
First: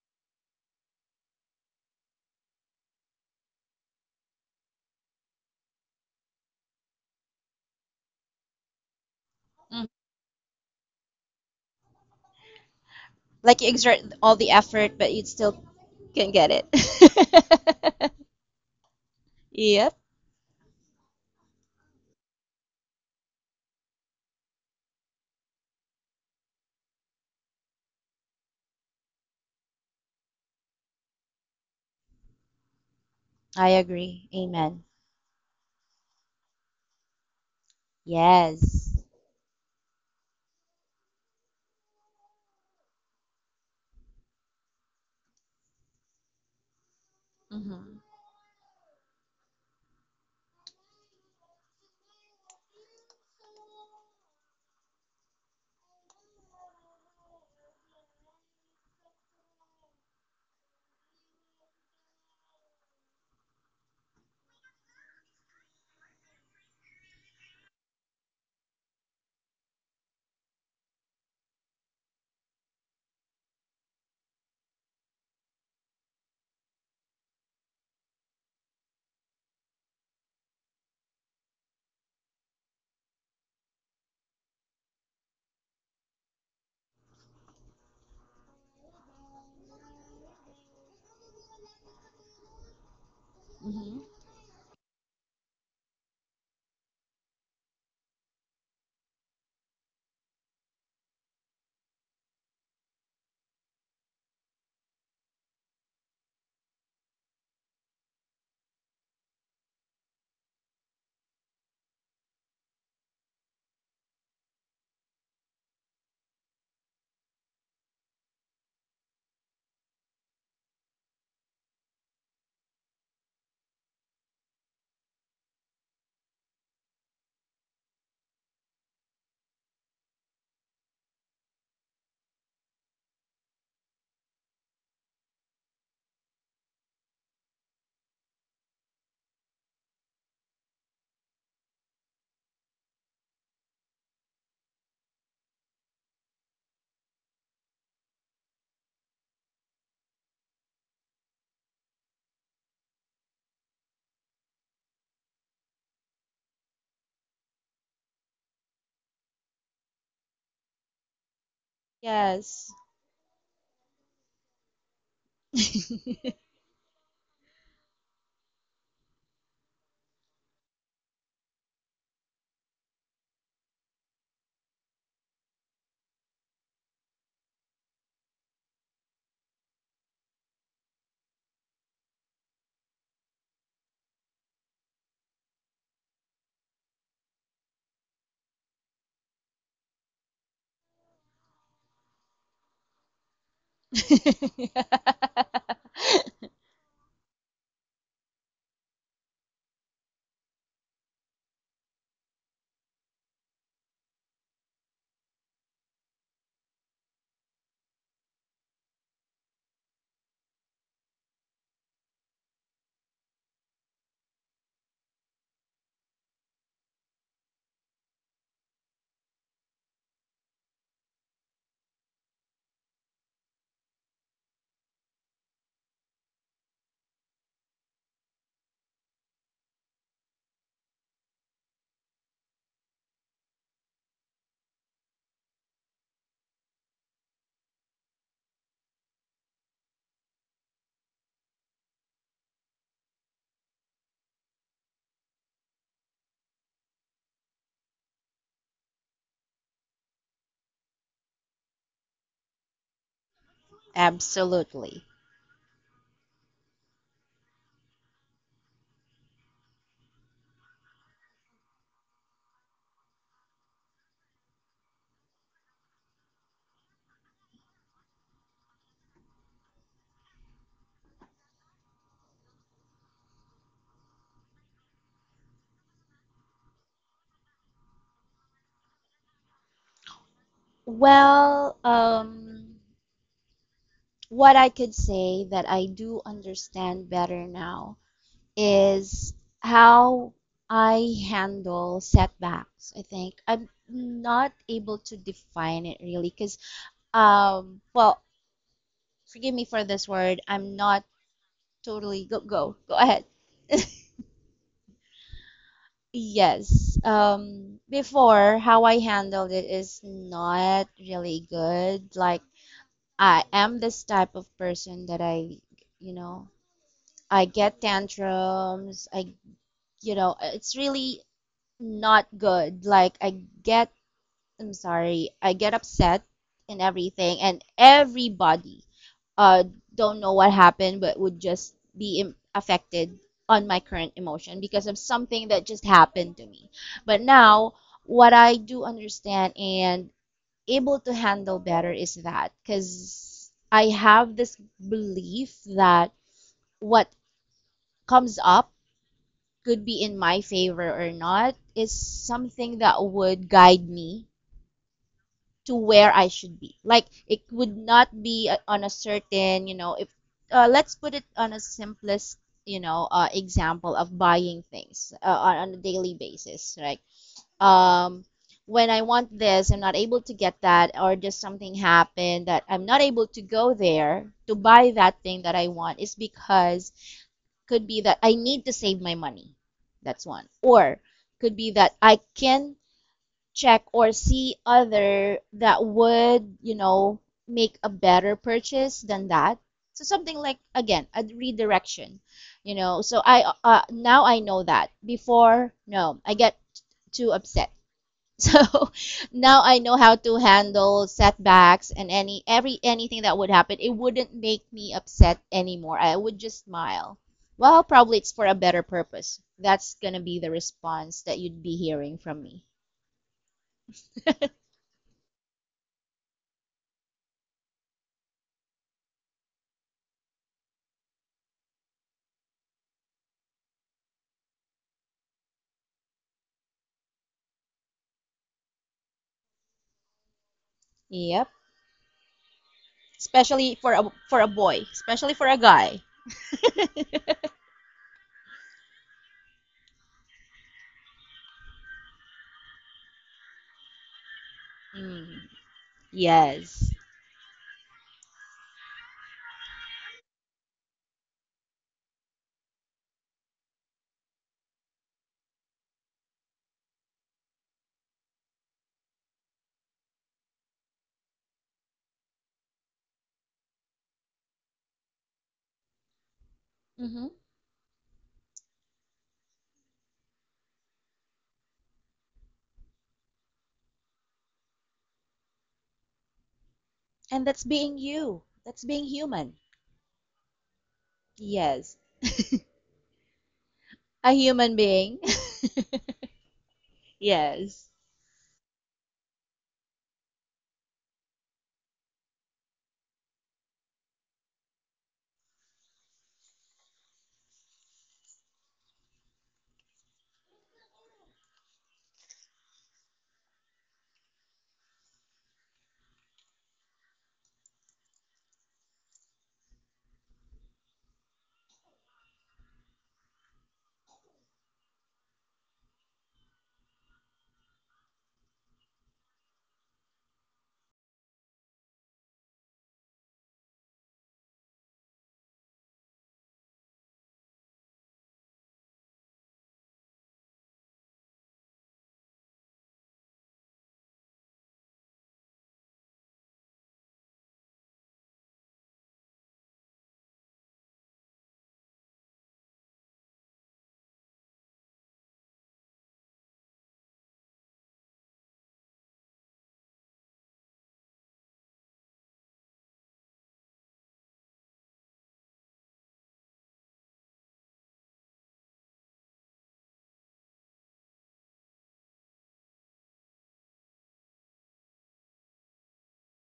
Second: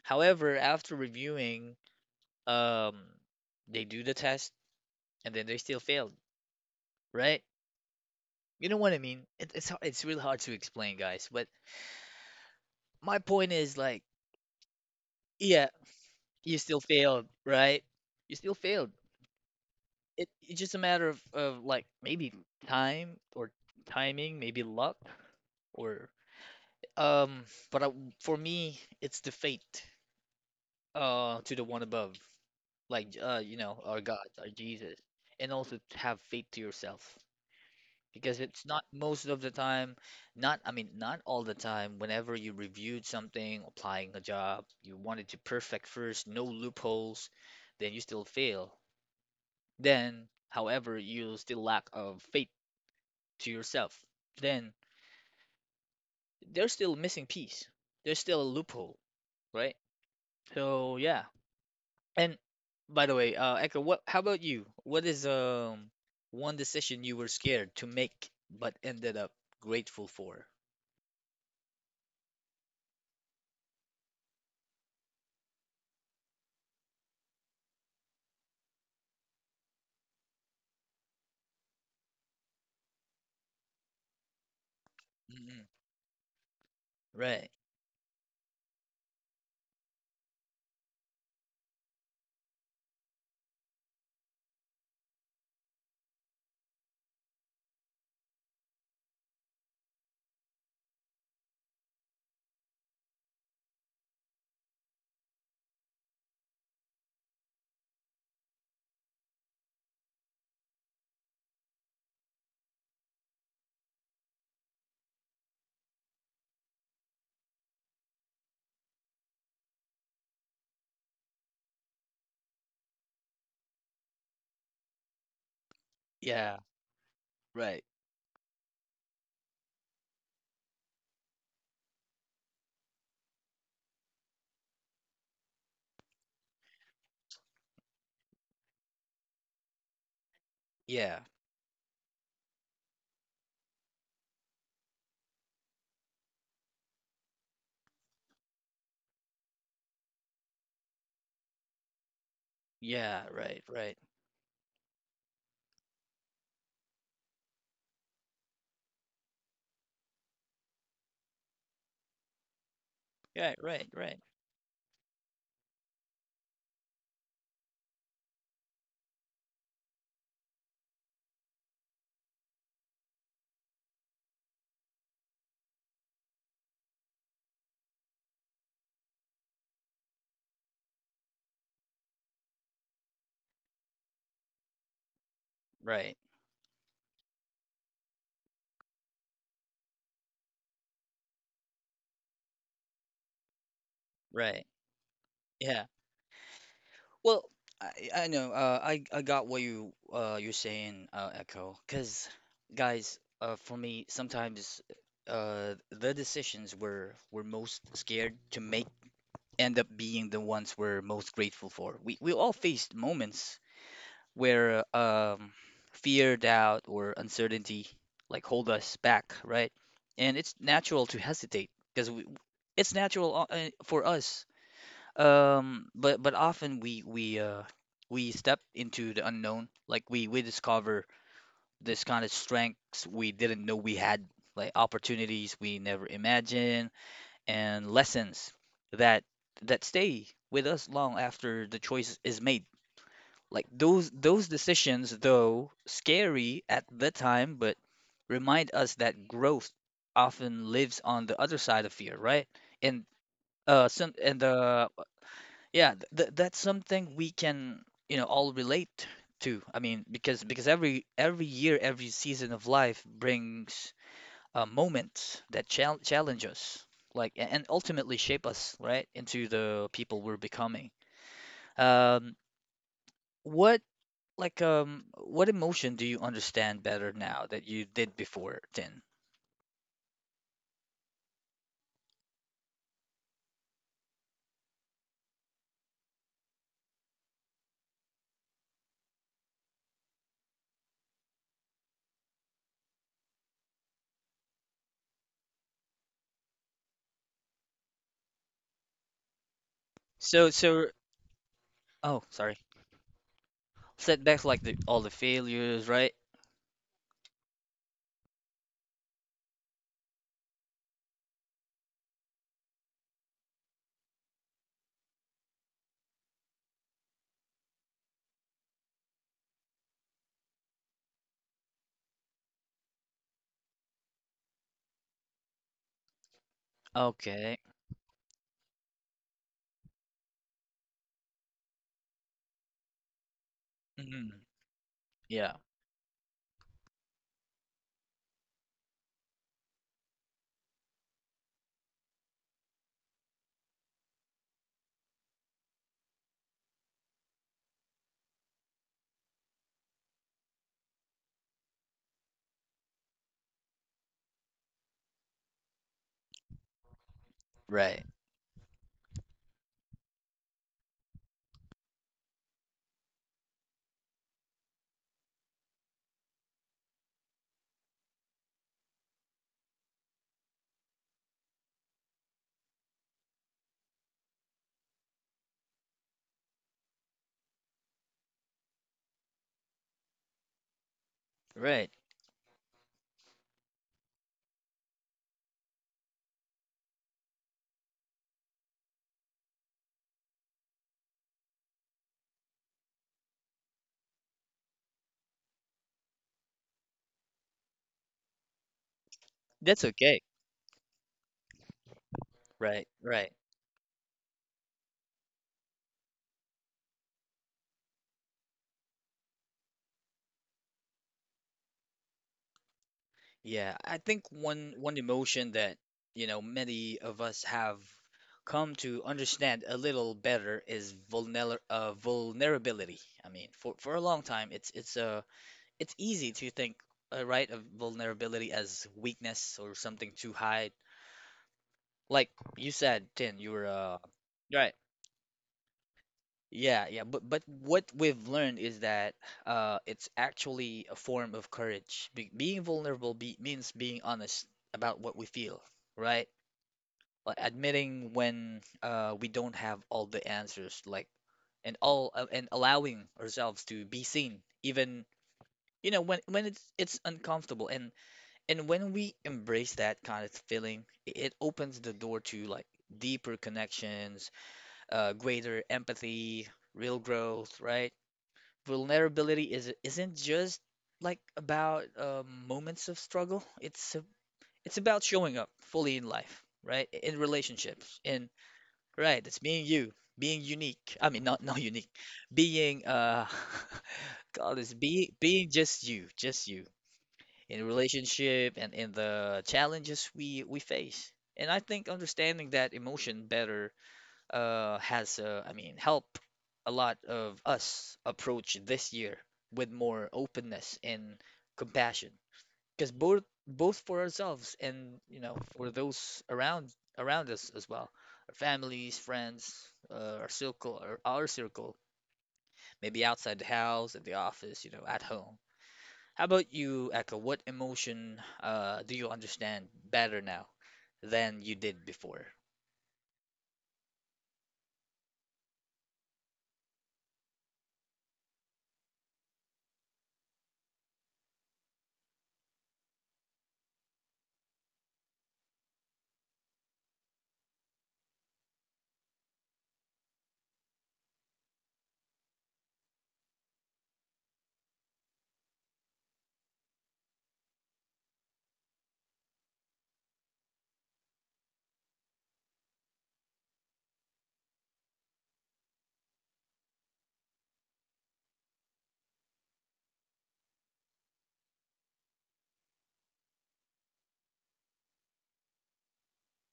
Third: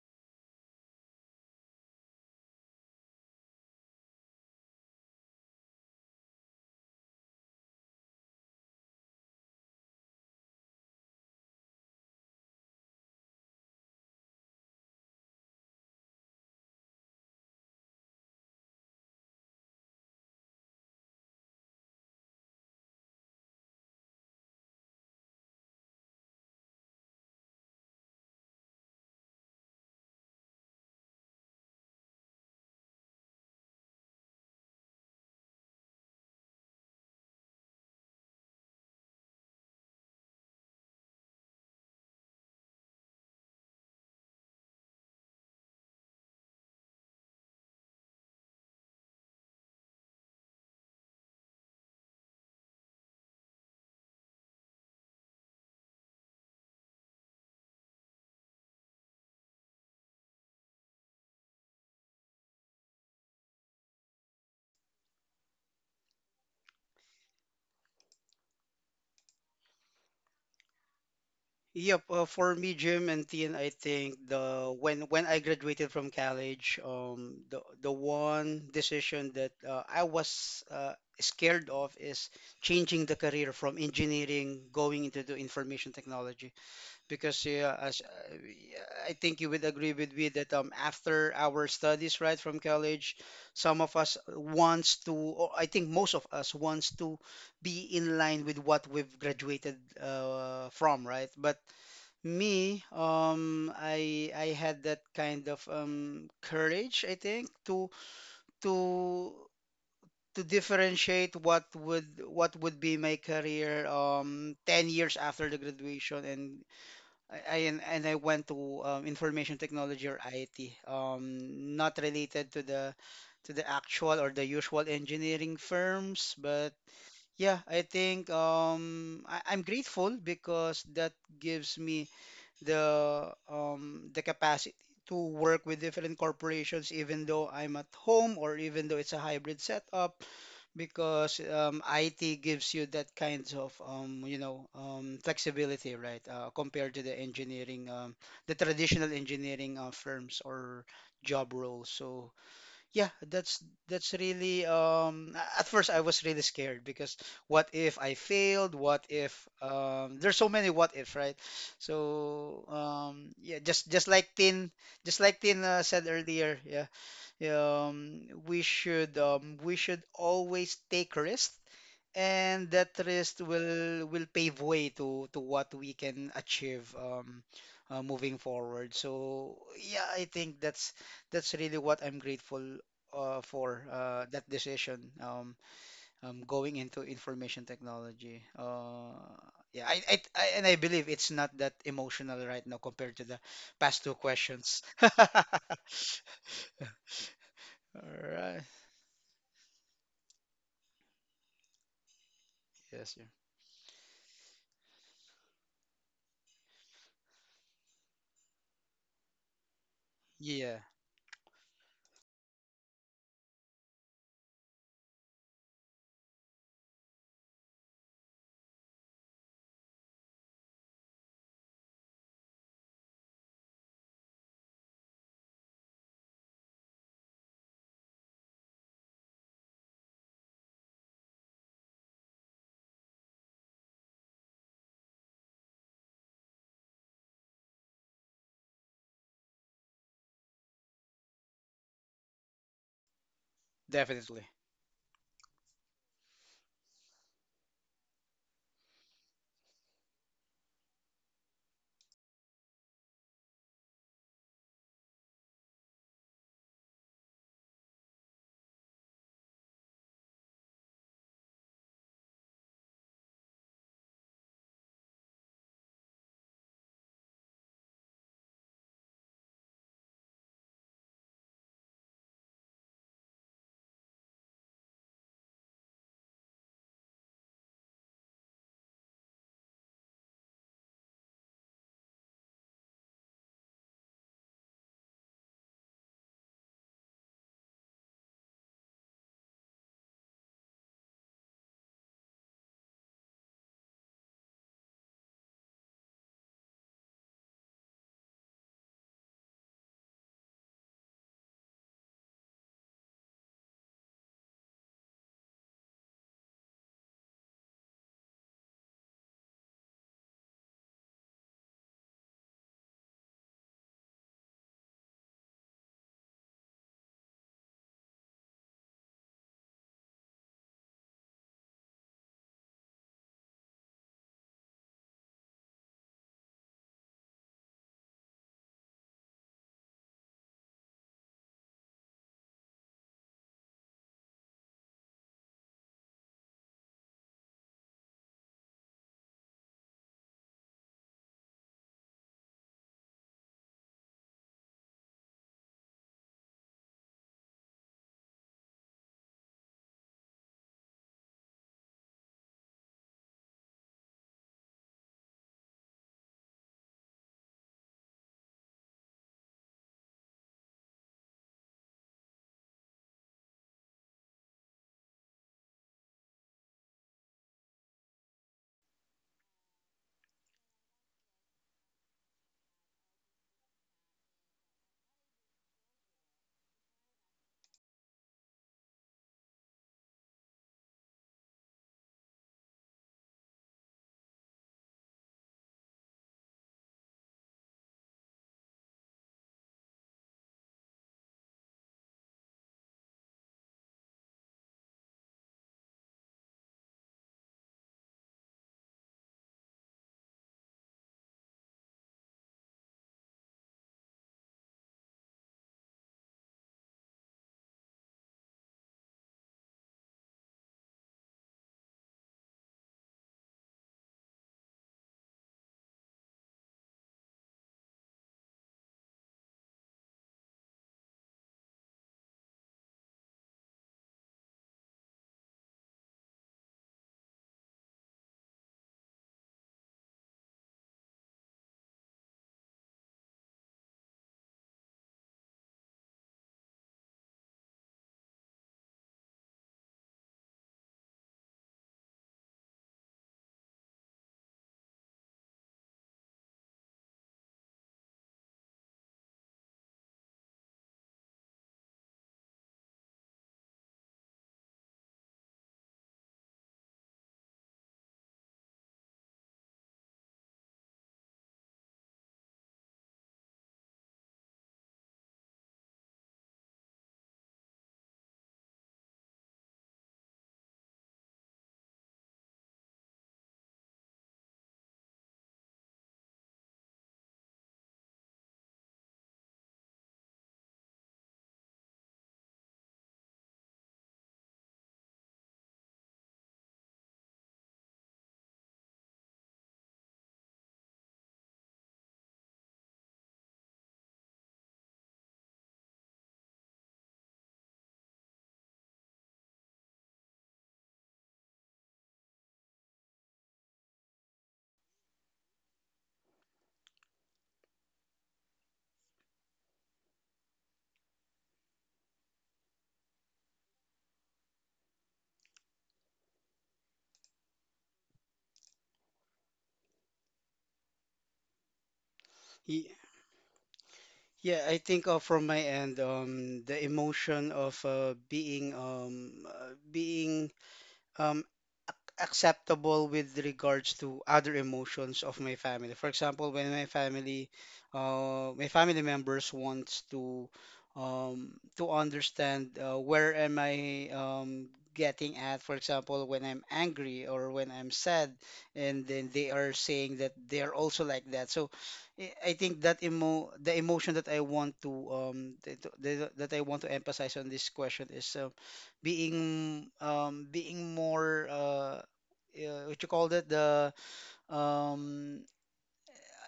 S1: However, after reviewing, um they do the test, and then they still failed, right? You know what I mean? It's hard,
S3: Mm.
S1: it's really hard to explain, guys, but my point
S3: Like you
S1: is
S3: exert
S1: like,
S3: all the effort, but you still
S1: yeah,
S3: can't get
S1: you
S3: it.
S1: still failed, right? You
S3: [laughs]
S1: still failed.
S3: Yep.
S1: It's just a matter of like maybe time, or timing, maybe luck, or... Um, but for me, it's the fate to the one above, like, you
S3: I
S1: know, our God,
S3: agree.
S1: our
S3: Amen.
S1: Jesus, and also to have faith to yourself. Because it's not
S3: Yes.
S1: most of the time, not, I mean, not all the time. Whenever you reviewed something, applying a job, you wanted to perfect first, no loopholes, then
S3: Hmm.
S1: you still fail. Then, however, you still lack of faith to yourself. Then there's still a missing piece. There's still a loophole, right? So yeah. And by the way, Echo, what? How about you? What is one decision you were scared to make but ended up grateful for?
S2: Yep, for me, Jim and Tien, I think the when I graduated from college, the one decision that I was scared of is changing the career from engineering going into the
S1: Mm-mm.
S2: information technology. Because
S1: Right.
S2: yeah, as, I think you would agree with me that after our studies, right, from college, some
S3: Hmm.
S2: of us wants to, or I think most of us wants to be in line with what we've graduated from, right? But me, I had that kind of courage, I think, to to differentiate what would be my career 10 years after the graduation. And I and I went to information technology or IT, not related to the actual or the usual engineering firms.
S1: Yeah.
S2: But yeah,
S1: Right.
S2: I think I'm grateful because that gives me the capacity to work with different corporations, even though I'm at home or even though it's a hybrid setup,
S1: Yeah.
S2: because IT gives you that kind of you know flexibility, right? Compared to the engineering, the traditional engineering firms or job roles. So
S1: Yeah.
S2: yeah,
S1: Right. Right.
S2: that's really at first I was really scared because what if I failed? What if there's so many what ifs, right?
S3: Yes.
S2: So
S1: Yeah.
S2: yeah,
S1: Right. Right.
S2: just like Tin said earlier, yeah, we should always take risks, and that risk will pave way to what we can achieve moving forward. So yeah, I think that's really what I'm grateful for that decision
S1: Right.
S2: going into information technology. Yeah, I and I believe it's not that emotional right now compared to the past two
S1: Right.
S2: questions. [laughs] All
S1: Yeah.
S3: [laughs]
S1: Well, I know.
S2: right.
S1: I got what you're saying, Echo. Cause, guys,
S2: Yes.
S1: for me, sometimes, the decisions we're most scared to make end up being the ones
S2: Yeah,
S1: we're most grateful for. We all faced moments where, fear, doubt, or uncertainty like hold us back, right? And it's natural to hesitate because it's natural, for us. But often we step into the unknown, like we discover this kind of strengths we didn't know we had, like opportunities we never imagined, and lessons that that stay with us long after the choice is made. Like those
S2: definitely.
S1: decisions, though scary at the time, but remind us that growth often lives on the other side of fear, right? And some and
S3: Absolutely.
S1: yeah, that's something we can, you know, all relate to. I mean, because every year, every season of life brings moments that challenge us, like, and ultimately shape us, right, into the people we're becoming. Um, what, what emotion do you understand better now that you did before then?
S3: Well, what I could say that I do understand better now is how I handle setbacks. I think I'm not able to define it really because, well, forgive me for this word.
S1: So,
S3: I'm
S1: so,
S3: not
S1: oh,
S3: totally
S1: sorry.
S3: go ahead.
S1: Setbacks like all the failures, right?
S3: Yes. Before, how I handled it is not really good. Like I am this type of person that you know, I get tantrums. I you know it's really not good, like I get, I'm sorry, I get upset, and everything,
S1: Okay.
S3: and everybody uh don't know what happened, but would just be Im- affected on my current
S1: Mhm.
S3: emotion because of something
S1: Yeah.
S3: that just happened to me. But now what I do understand and able to handle better is that because I have this belief that what comes up could be in my favor or not is something that would guide me to where I should be. Like it would
S1: Right.
S3: not be on a certain, you know, if let's put it on a simplest, you know, example of buying things on a daily basis, right? Um, when I want this, I'm not able to get that, or just something happened that I'm not able to go there to buy that thing that I want, is because could be that I need to save my money. That's one. Or could be
S1: Right.
S3: that I can check or see other that would, you know, make a better purchase than that. So something like again, a redirection, you know. So I now I know that. Before, no, I get too upset, so [laughs] now I
S1: That's
S3: know how
S1: okay.
S3: to handle setbacks and any every
S1: Right.
S3: anything
S1: Right.
S3: that would happen. It wouldn't make me upset anymore. I would just smile. Well, probably it's for a better purpose. That's gonna be the response that you'd be hearing from me.
S1: Yeah, I think one emotion that, you know, many of us have come to understand a little better is vulnerability. I mean, for a long time, it's easy to think, right, of vulnerability as weakness or something to hide.
S3: Yep.
S1: Like you said, Tin, you were
S3: Especially for a
S1: right.
S3: boy, especially for a guy.
S1: Yeah, yeah,
S3: [laughs]
S1: but what we've learned is that, it's actually a form of courage. Be Being vulnerable be means being honest about what we
S3: Mm,
S1: feel, right?
S3: yes.
S1: Like admitting when, we don't have all the answers, like, and allowing ourselves to be seen, even, you know, when it's uncomfortable, and when we embrace that kind of feeling, it opens the door to like deeper connections, greater empathy, real
S3: Hmm.
S1: growth, right? Vulnerability is isn't just like about, moments of struggle. It's about showing up fully in life, right? In
S3: And that's being
S1: relationships, in...
S3: you. That's being
S1: right. It's
S3: human.
S1: being you, being unique. I mean, not unique,
S3: Yes.
S1: being,
S3: A
S1: [laughs] God is
S3: human
S1: be
S3: being.
S1: being just you
S3: [laughs]
S1: in
S3: Yes.
S1: relationship and in the challenges we face. And I think understanding that emotion better, has, I mean, helped a lot of us approach this year with more openness and compassion, because both for ourselves and, you know, for those around us as well, our families, friends, our circle, our circle, maybe outside the house, at the office, you know, at home. How about you, Echo? What emotion, do you understand better now than you did before?
S2: Ye- Yeah, I think from my end, the emotion of being um, acceptable with regards to other emotions of my family. For example, when my family members wants to understand where am I getting at. For example, when I'm angry or when I'm sad, and then they are saying that they are also like that. So I think that emo the emotion that I want to that I want to emphasize on this question is being being more what you call that, the um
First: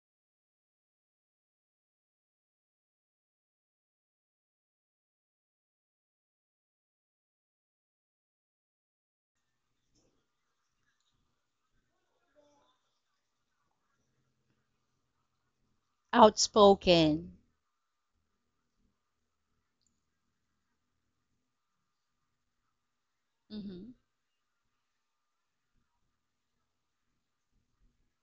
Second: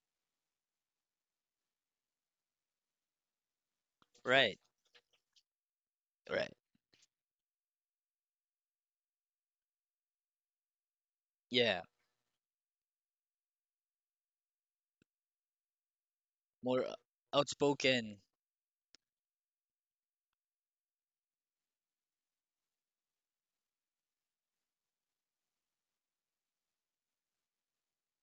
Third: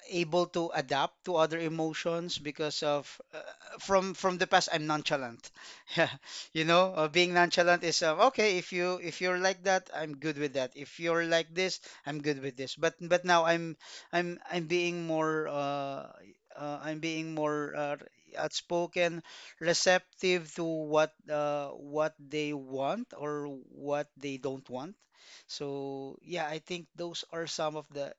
S2: able to adapt to other emotions because of uh, from the
S1: Right,
S2: past I'm nonchalant. [laughs] Yeah.
S1: right.
S2: You know, being nonchalant is okay. If you if you're like that, I'm good with that. If you're like this,
S1: Yeah.
S2: I'm good with this. But now I'm I'm being more uh,
S1: More,
S2: I'm being
S3: Outspoken.
S2: more
S1: outspoken.
S2: outspoken, receptive to what they want or
S3: Hmm.
S2: what they don't want. So yeah, I think those are some of the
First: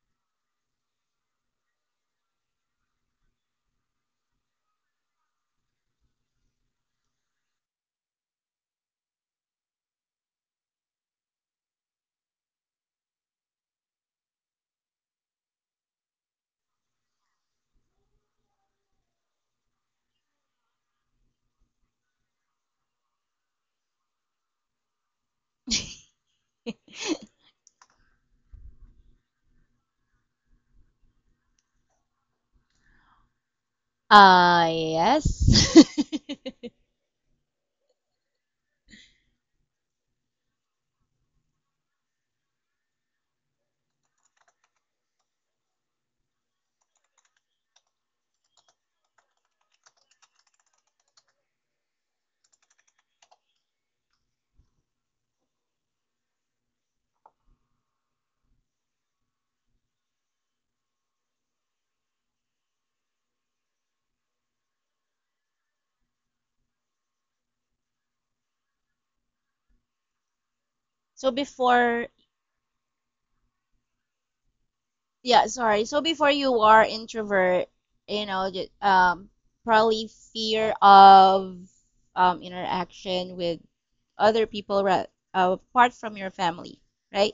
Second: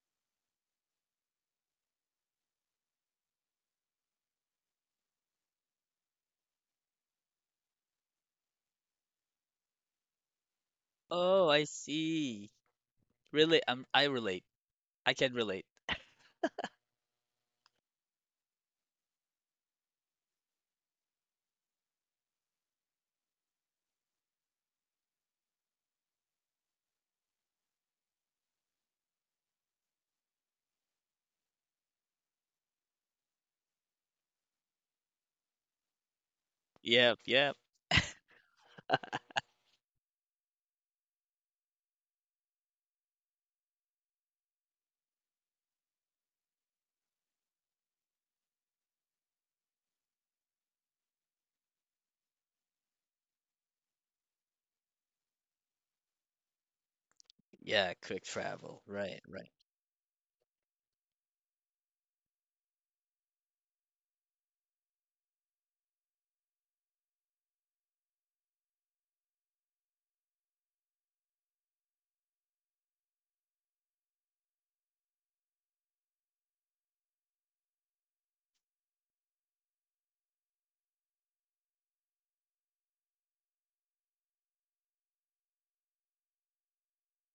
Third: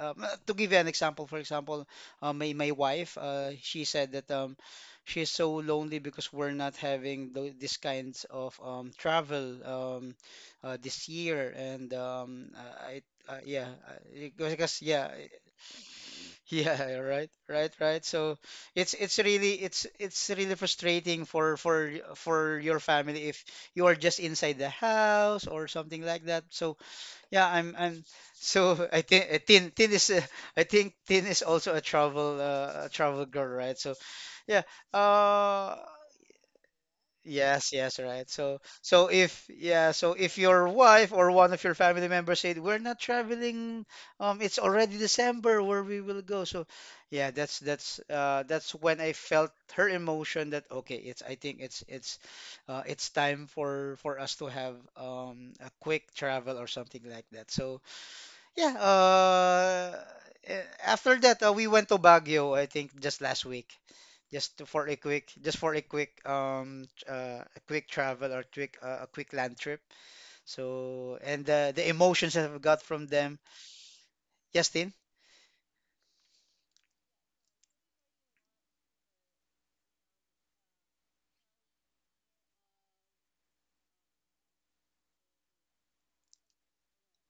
S2: to give you an example, for example, my wife, she said that she's so lonely because we're not having these kinds of travel this year.
S1: Oh, I
S2: And
S1: see.
S2: I yeah,
S1: Really, I relate.
S2: because, yeah,
S1: I can relate.
S2: [laughs] yeah, right, right, right. So it's really frustrating for your family if you are just inside the house or something like that. So yeah, I'm, so I think Tin is I think Tin is also a travel girl, right? So yeah. Uh,
S3: Yes. [laughs]
S1: Yep, yep.
S2: yes, yes, right. So so if yeah, so if your wife or one of your family members said we're not traveling, it's already December, where we will go. So yeah, that's when I felt her emotion that okay, it's I think it's time for us to have a quick travel or something like that. So
S1: Yeah, quick
S2: yeah,
S1: travel. Right, right.
S2: after that we went to Baguio, I think just last week, just to, for a quick, just for a quick, a quick travel or quick, a quick land trip. So,
S3: So
S2: and the
S3: before,
S2: emotions that I've got from them. Yes, Tin?
S3: yeah, sorry. So before you are introvert, you know, probably fear of interaction with other people apart from your family, right?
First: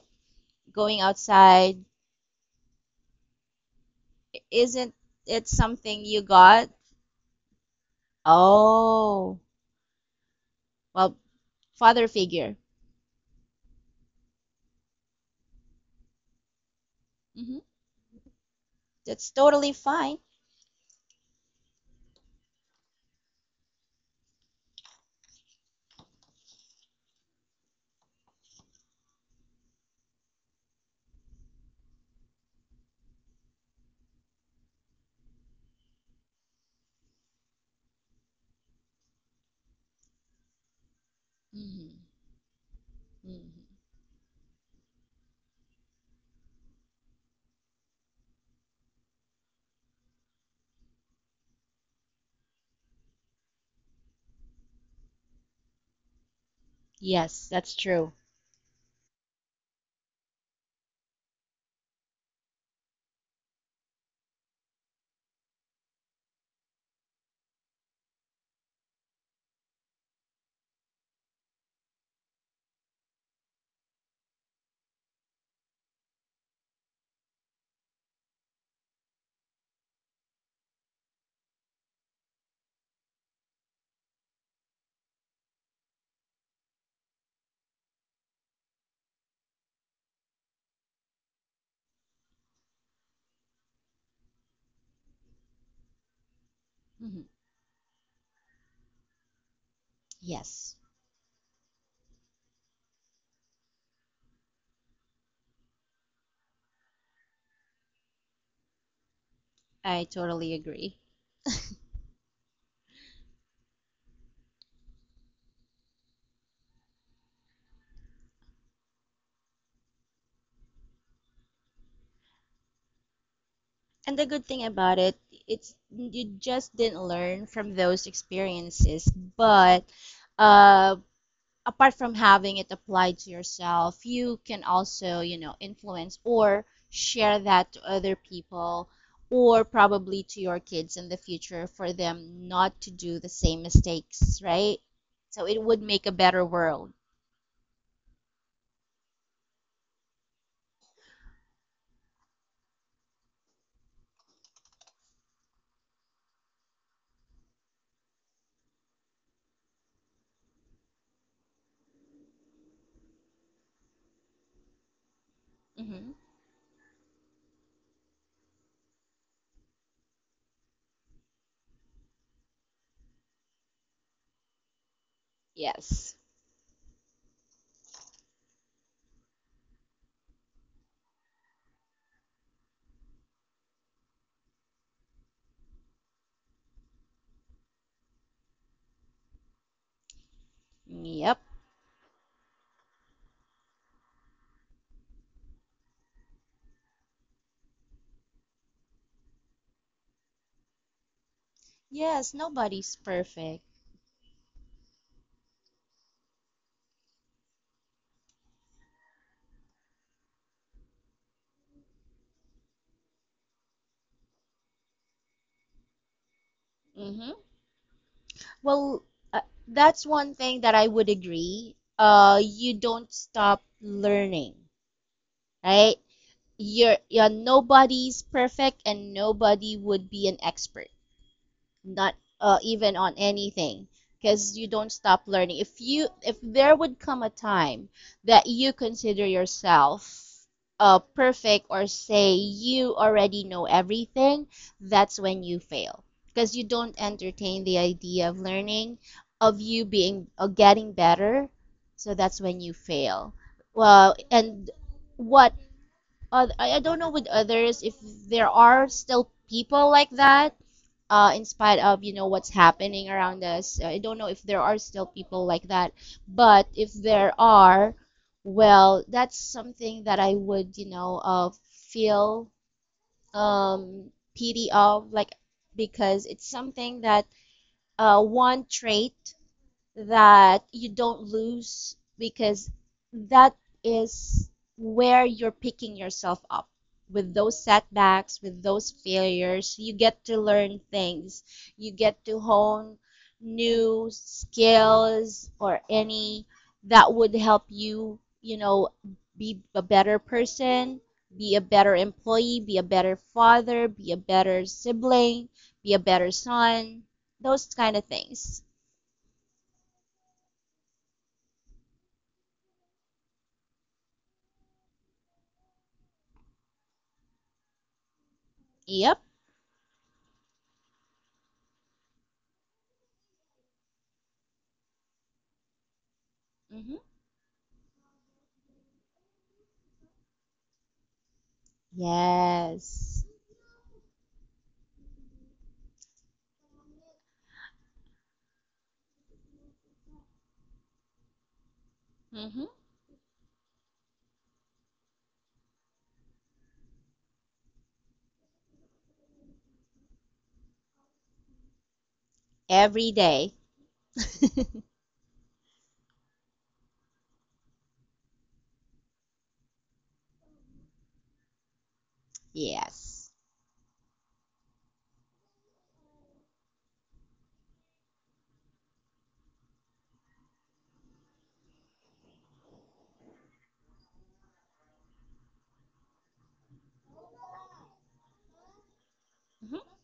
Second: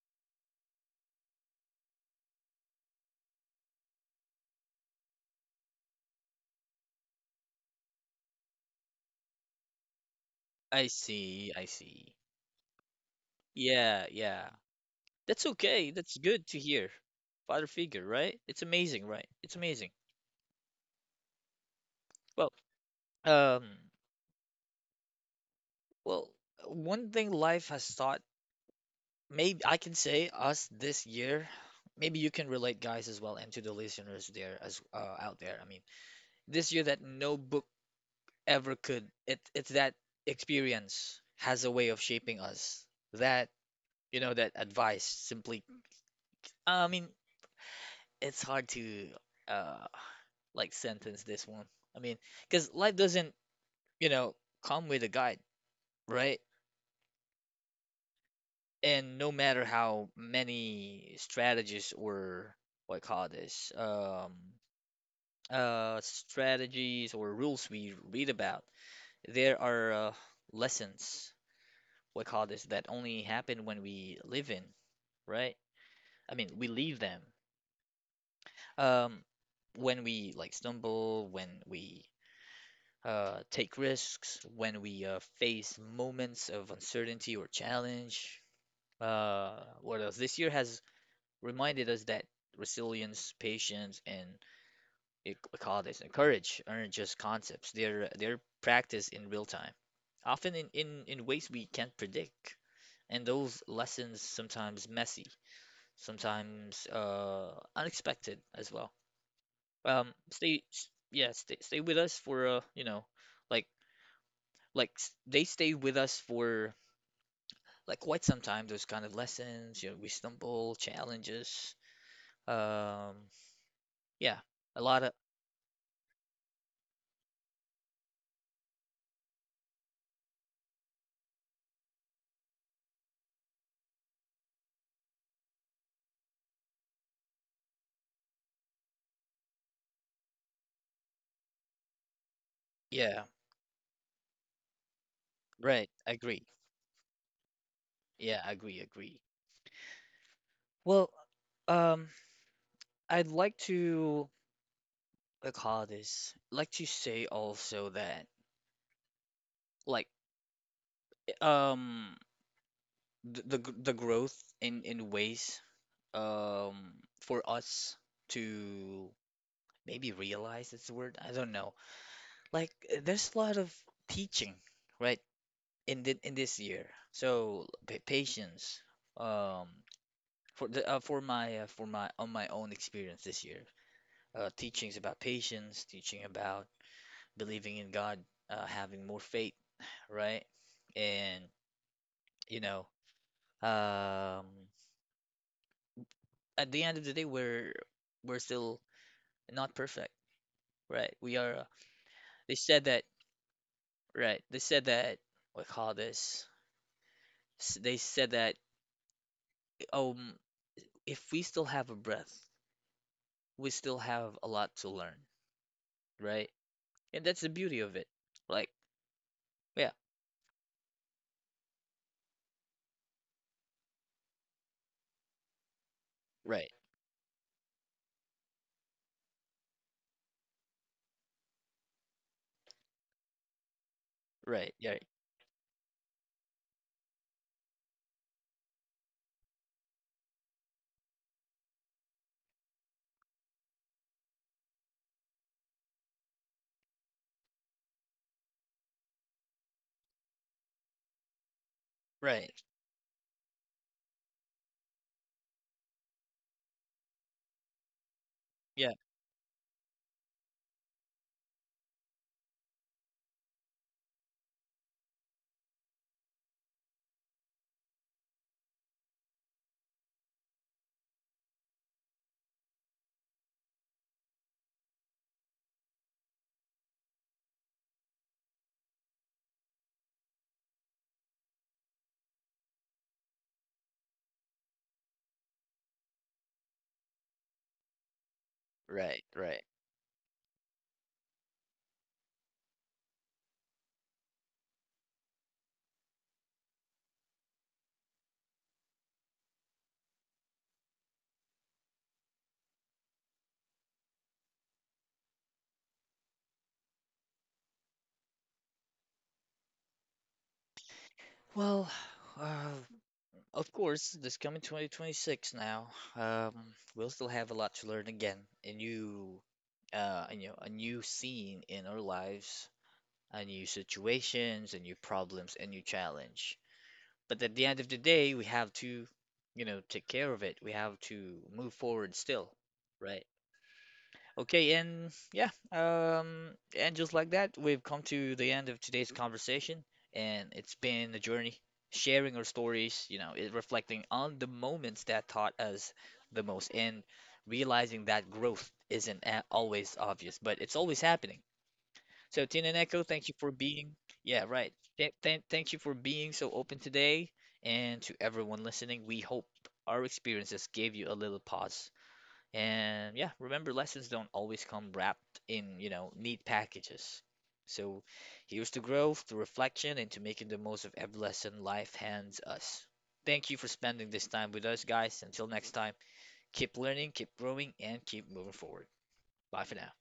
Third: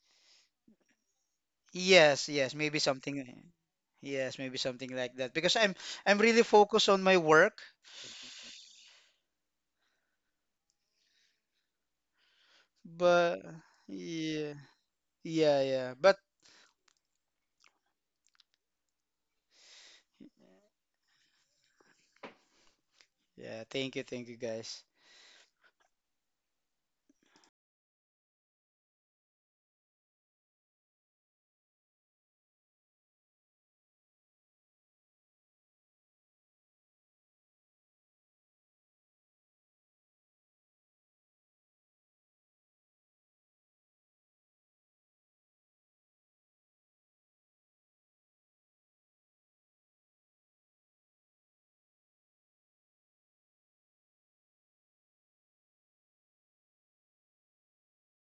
S3: Going outside,
S2: Yes, yes, maybe something. Yes,
S3: I-
S2: maybe something
S3: isn't
S2: like that.
S3: it
S2: Because
S3: something you
S2: I'm really
S3: got?
S2: focused on my work,
S3: Oh,
S1: I
S3: well,
S1: see, I
S3: father
S1: see.
S3: figure.
S2: but
S1: Yeah, yeah.
S2: yeah,
S1: That's
S2: yeah,
S1: okay.
S2: yeah.
S1: That's
S2: But
S1: good to hear.
S3: Hmm.
S1: Father figure, right? It's amazing, right?
S3: That's
S1: It's
S3: totally
S1: amazing.
S3: fine.
S1: Well,
S2: yeah,
S1: um,
S2: thank you guys.
S1: well, one thing life has taught, maybe I can say us this year. Maybe you can relate, guys, as well, and to the listeners there as out there. I mean, this year that no book ever could. It's that experience has a way of
S3: Hmm.
S1: shaping us. That,
S3: Hmm.
S1: you know, that advice simply. I mean, it's hard to, uh like, sentence this one. I mean, because life doesn't, you know, come with a guide, right?
S3: Yes, that's true.
S1: And no matter how many strategies, or what I call this, strategies or rules we read about, there are, lessons, what I call this, that only happen when we live in, right? I mean, we leave them. Um, when we like stumble, when we, take risks, when we, face moments of uncertainty or challenge. Uh, what else? This year has reminded us that resilience, patience, and it, we call this and courage aren't just
S3: Hmm.
S1: concepts. They're practiced in real time, often
S3: Yes.
S1: in ways we can't predict. And those lessons, sometimes messy, sometimes, unexpected as well.
S3: I totally agree.
S1: Yeah, stay with us for, you know, like, they stay with us for like quite some time. Those kind of lessons, you know, we stumble, challenges. Um,
S3: And the
S1: yeah,
S3: good thing
S1: a
S3: about
S1: lot of...
S3: it, it's you just didn't learn from those experiences, but uh, apart from having it applied to yourself, you can also, you know, influence or share that to other people, or probably to your kids in the future, for them not to do
S1: yeah,
S3: the same mistakes, right? So it would
S1: right.
S3: make
S1: I
S3: a better
S1: agree.
S3: world.
S1: Yeah, I agree, agree. Well, um, I'd like to, call this, like, to say also that, like, um the growth in ways,
S3: Hmm.
S1: um for us to maybe realize, it's a word. I don't know. Like, there's a lot of teaching, right,
S3: Yes.
S1: in this year. So, pa patience. Um, for my on my own experience this year, teachings about patience, teaching about believing in God, having more faith, right?
S3: Yep.
S1: And, you know, um, at the end of the day, we're still not perfect, right? We are.
S3: Yes,
S1: They said
S3: nobody's
S1: that,
S3: perfect.
S1: right? They said that. We call this s- They said that, um if we still have a breath, we still have a lot to learn, right? And
S3: Hmm.
S1: that's the beauty of it. Like,
S3: Well, uh,
S1: yeah,
S3: that's one thing that I would agree. You don't stop learning, right?
S1: right,
S3: You're nobody's perfect, and nobody would be an expert not even on anything, because you
S1: right,
S3: don't
S1: yeah,
S3: stop learning. If you, if there would come a time that you consider yourself perfect, or say you already know everything, that's when you fail, because you don't entertain the idea of learning, of you being or getting better. So that's
S1: right,
S3: when you fail. Well, and what I don't know with others if there are
S1: yeah,
S3: still people like that in spite of you know what's happening around us. I don't know if there are still people like that, but if there are, well, that's something that I would you know feel um, pity of, like, because it's something that one trait that you don't lose, because that is where you're picking yourself up with those setbacks, with those
S1: right, right.
S3: failures. You get to learn things, you get to hone new skills or any that would help you, you know, be a better person, be a better employee, be a better father, be a better sibling, be a better son, those kind of things.
S1: Well, [sighs] uh, of course, this coming 2026 now, um, we'll still have a lot to learn again. A
S3: Yep.
S1: new, you know, a new scene in our lives, a new situations, a new problems, a new challenge.
S3: Hmm.
S1: But at the end of the day, we have to, you know, take care of it. We have to move forward still,
S3: Yes.
S1: right? Okay, and yeah, and just like that, we've come to the end of today's conversation, and it's been a journey, sharing our
S3: Mm-hmm.
S1: stories, you know, it reflecting on the moments that taught us the most, and realizing that growth isn't always obvious, but it's always happening. So, Tin and Echo,
S3: Every
S1: thank you
S3: day.
S1: for being... yeah,
S3: [laughs]
S1: right. Thank you for being so open today. And to everyone listening, we hope our experiences gave you a little pause. And
S3: Yes.
S1: yeah, remember, lessons don't always come wrapped in, you know, neat packages. So, here's to growth, to reflection, and to making the most of every lesson life hands us. Thank you for spending this time with us, guys. Until next time, keep learning, keep growing, and keep moving forward. Bye for now.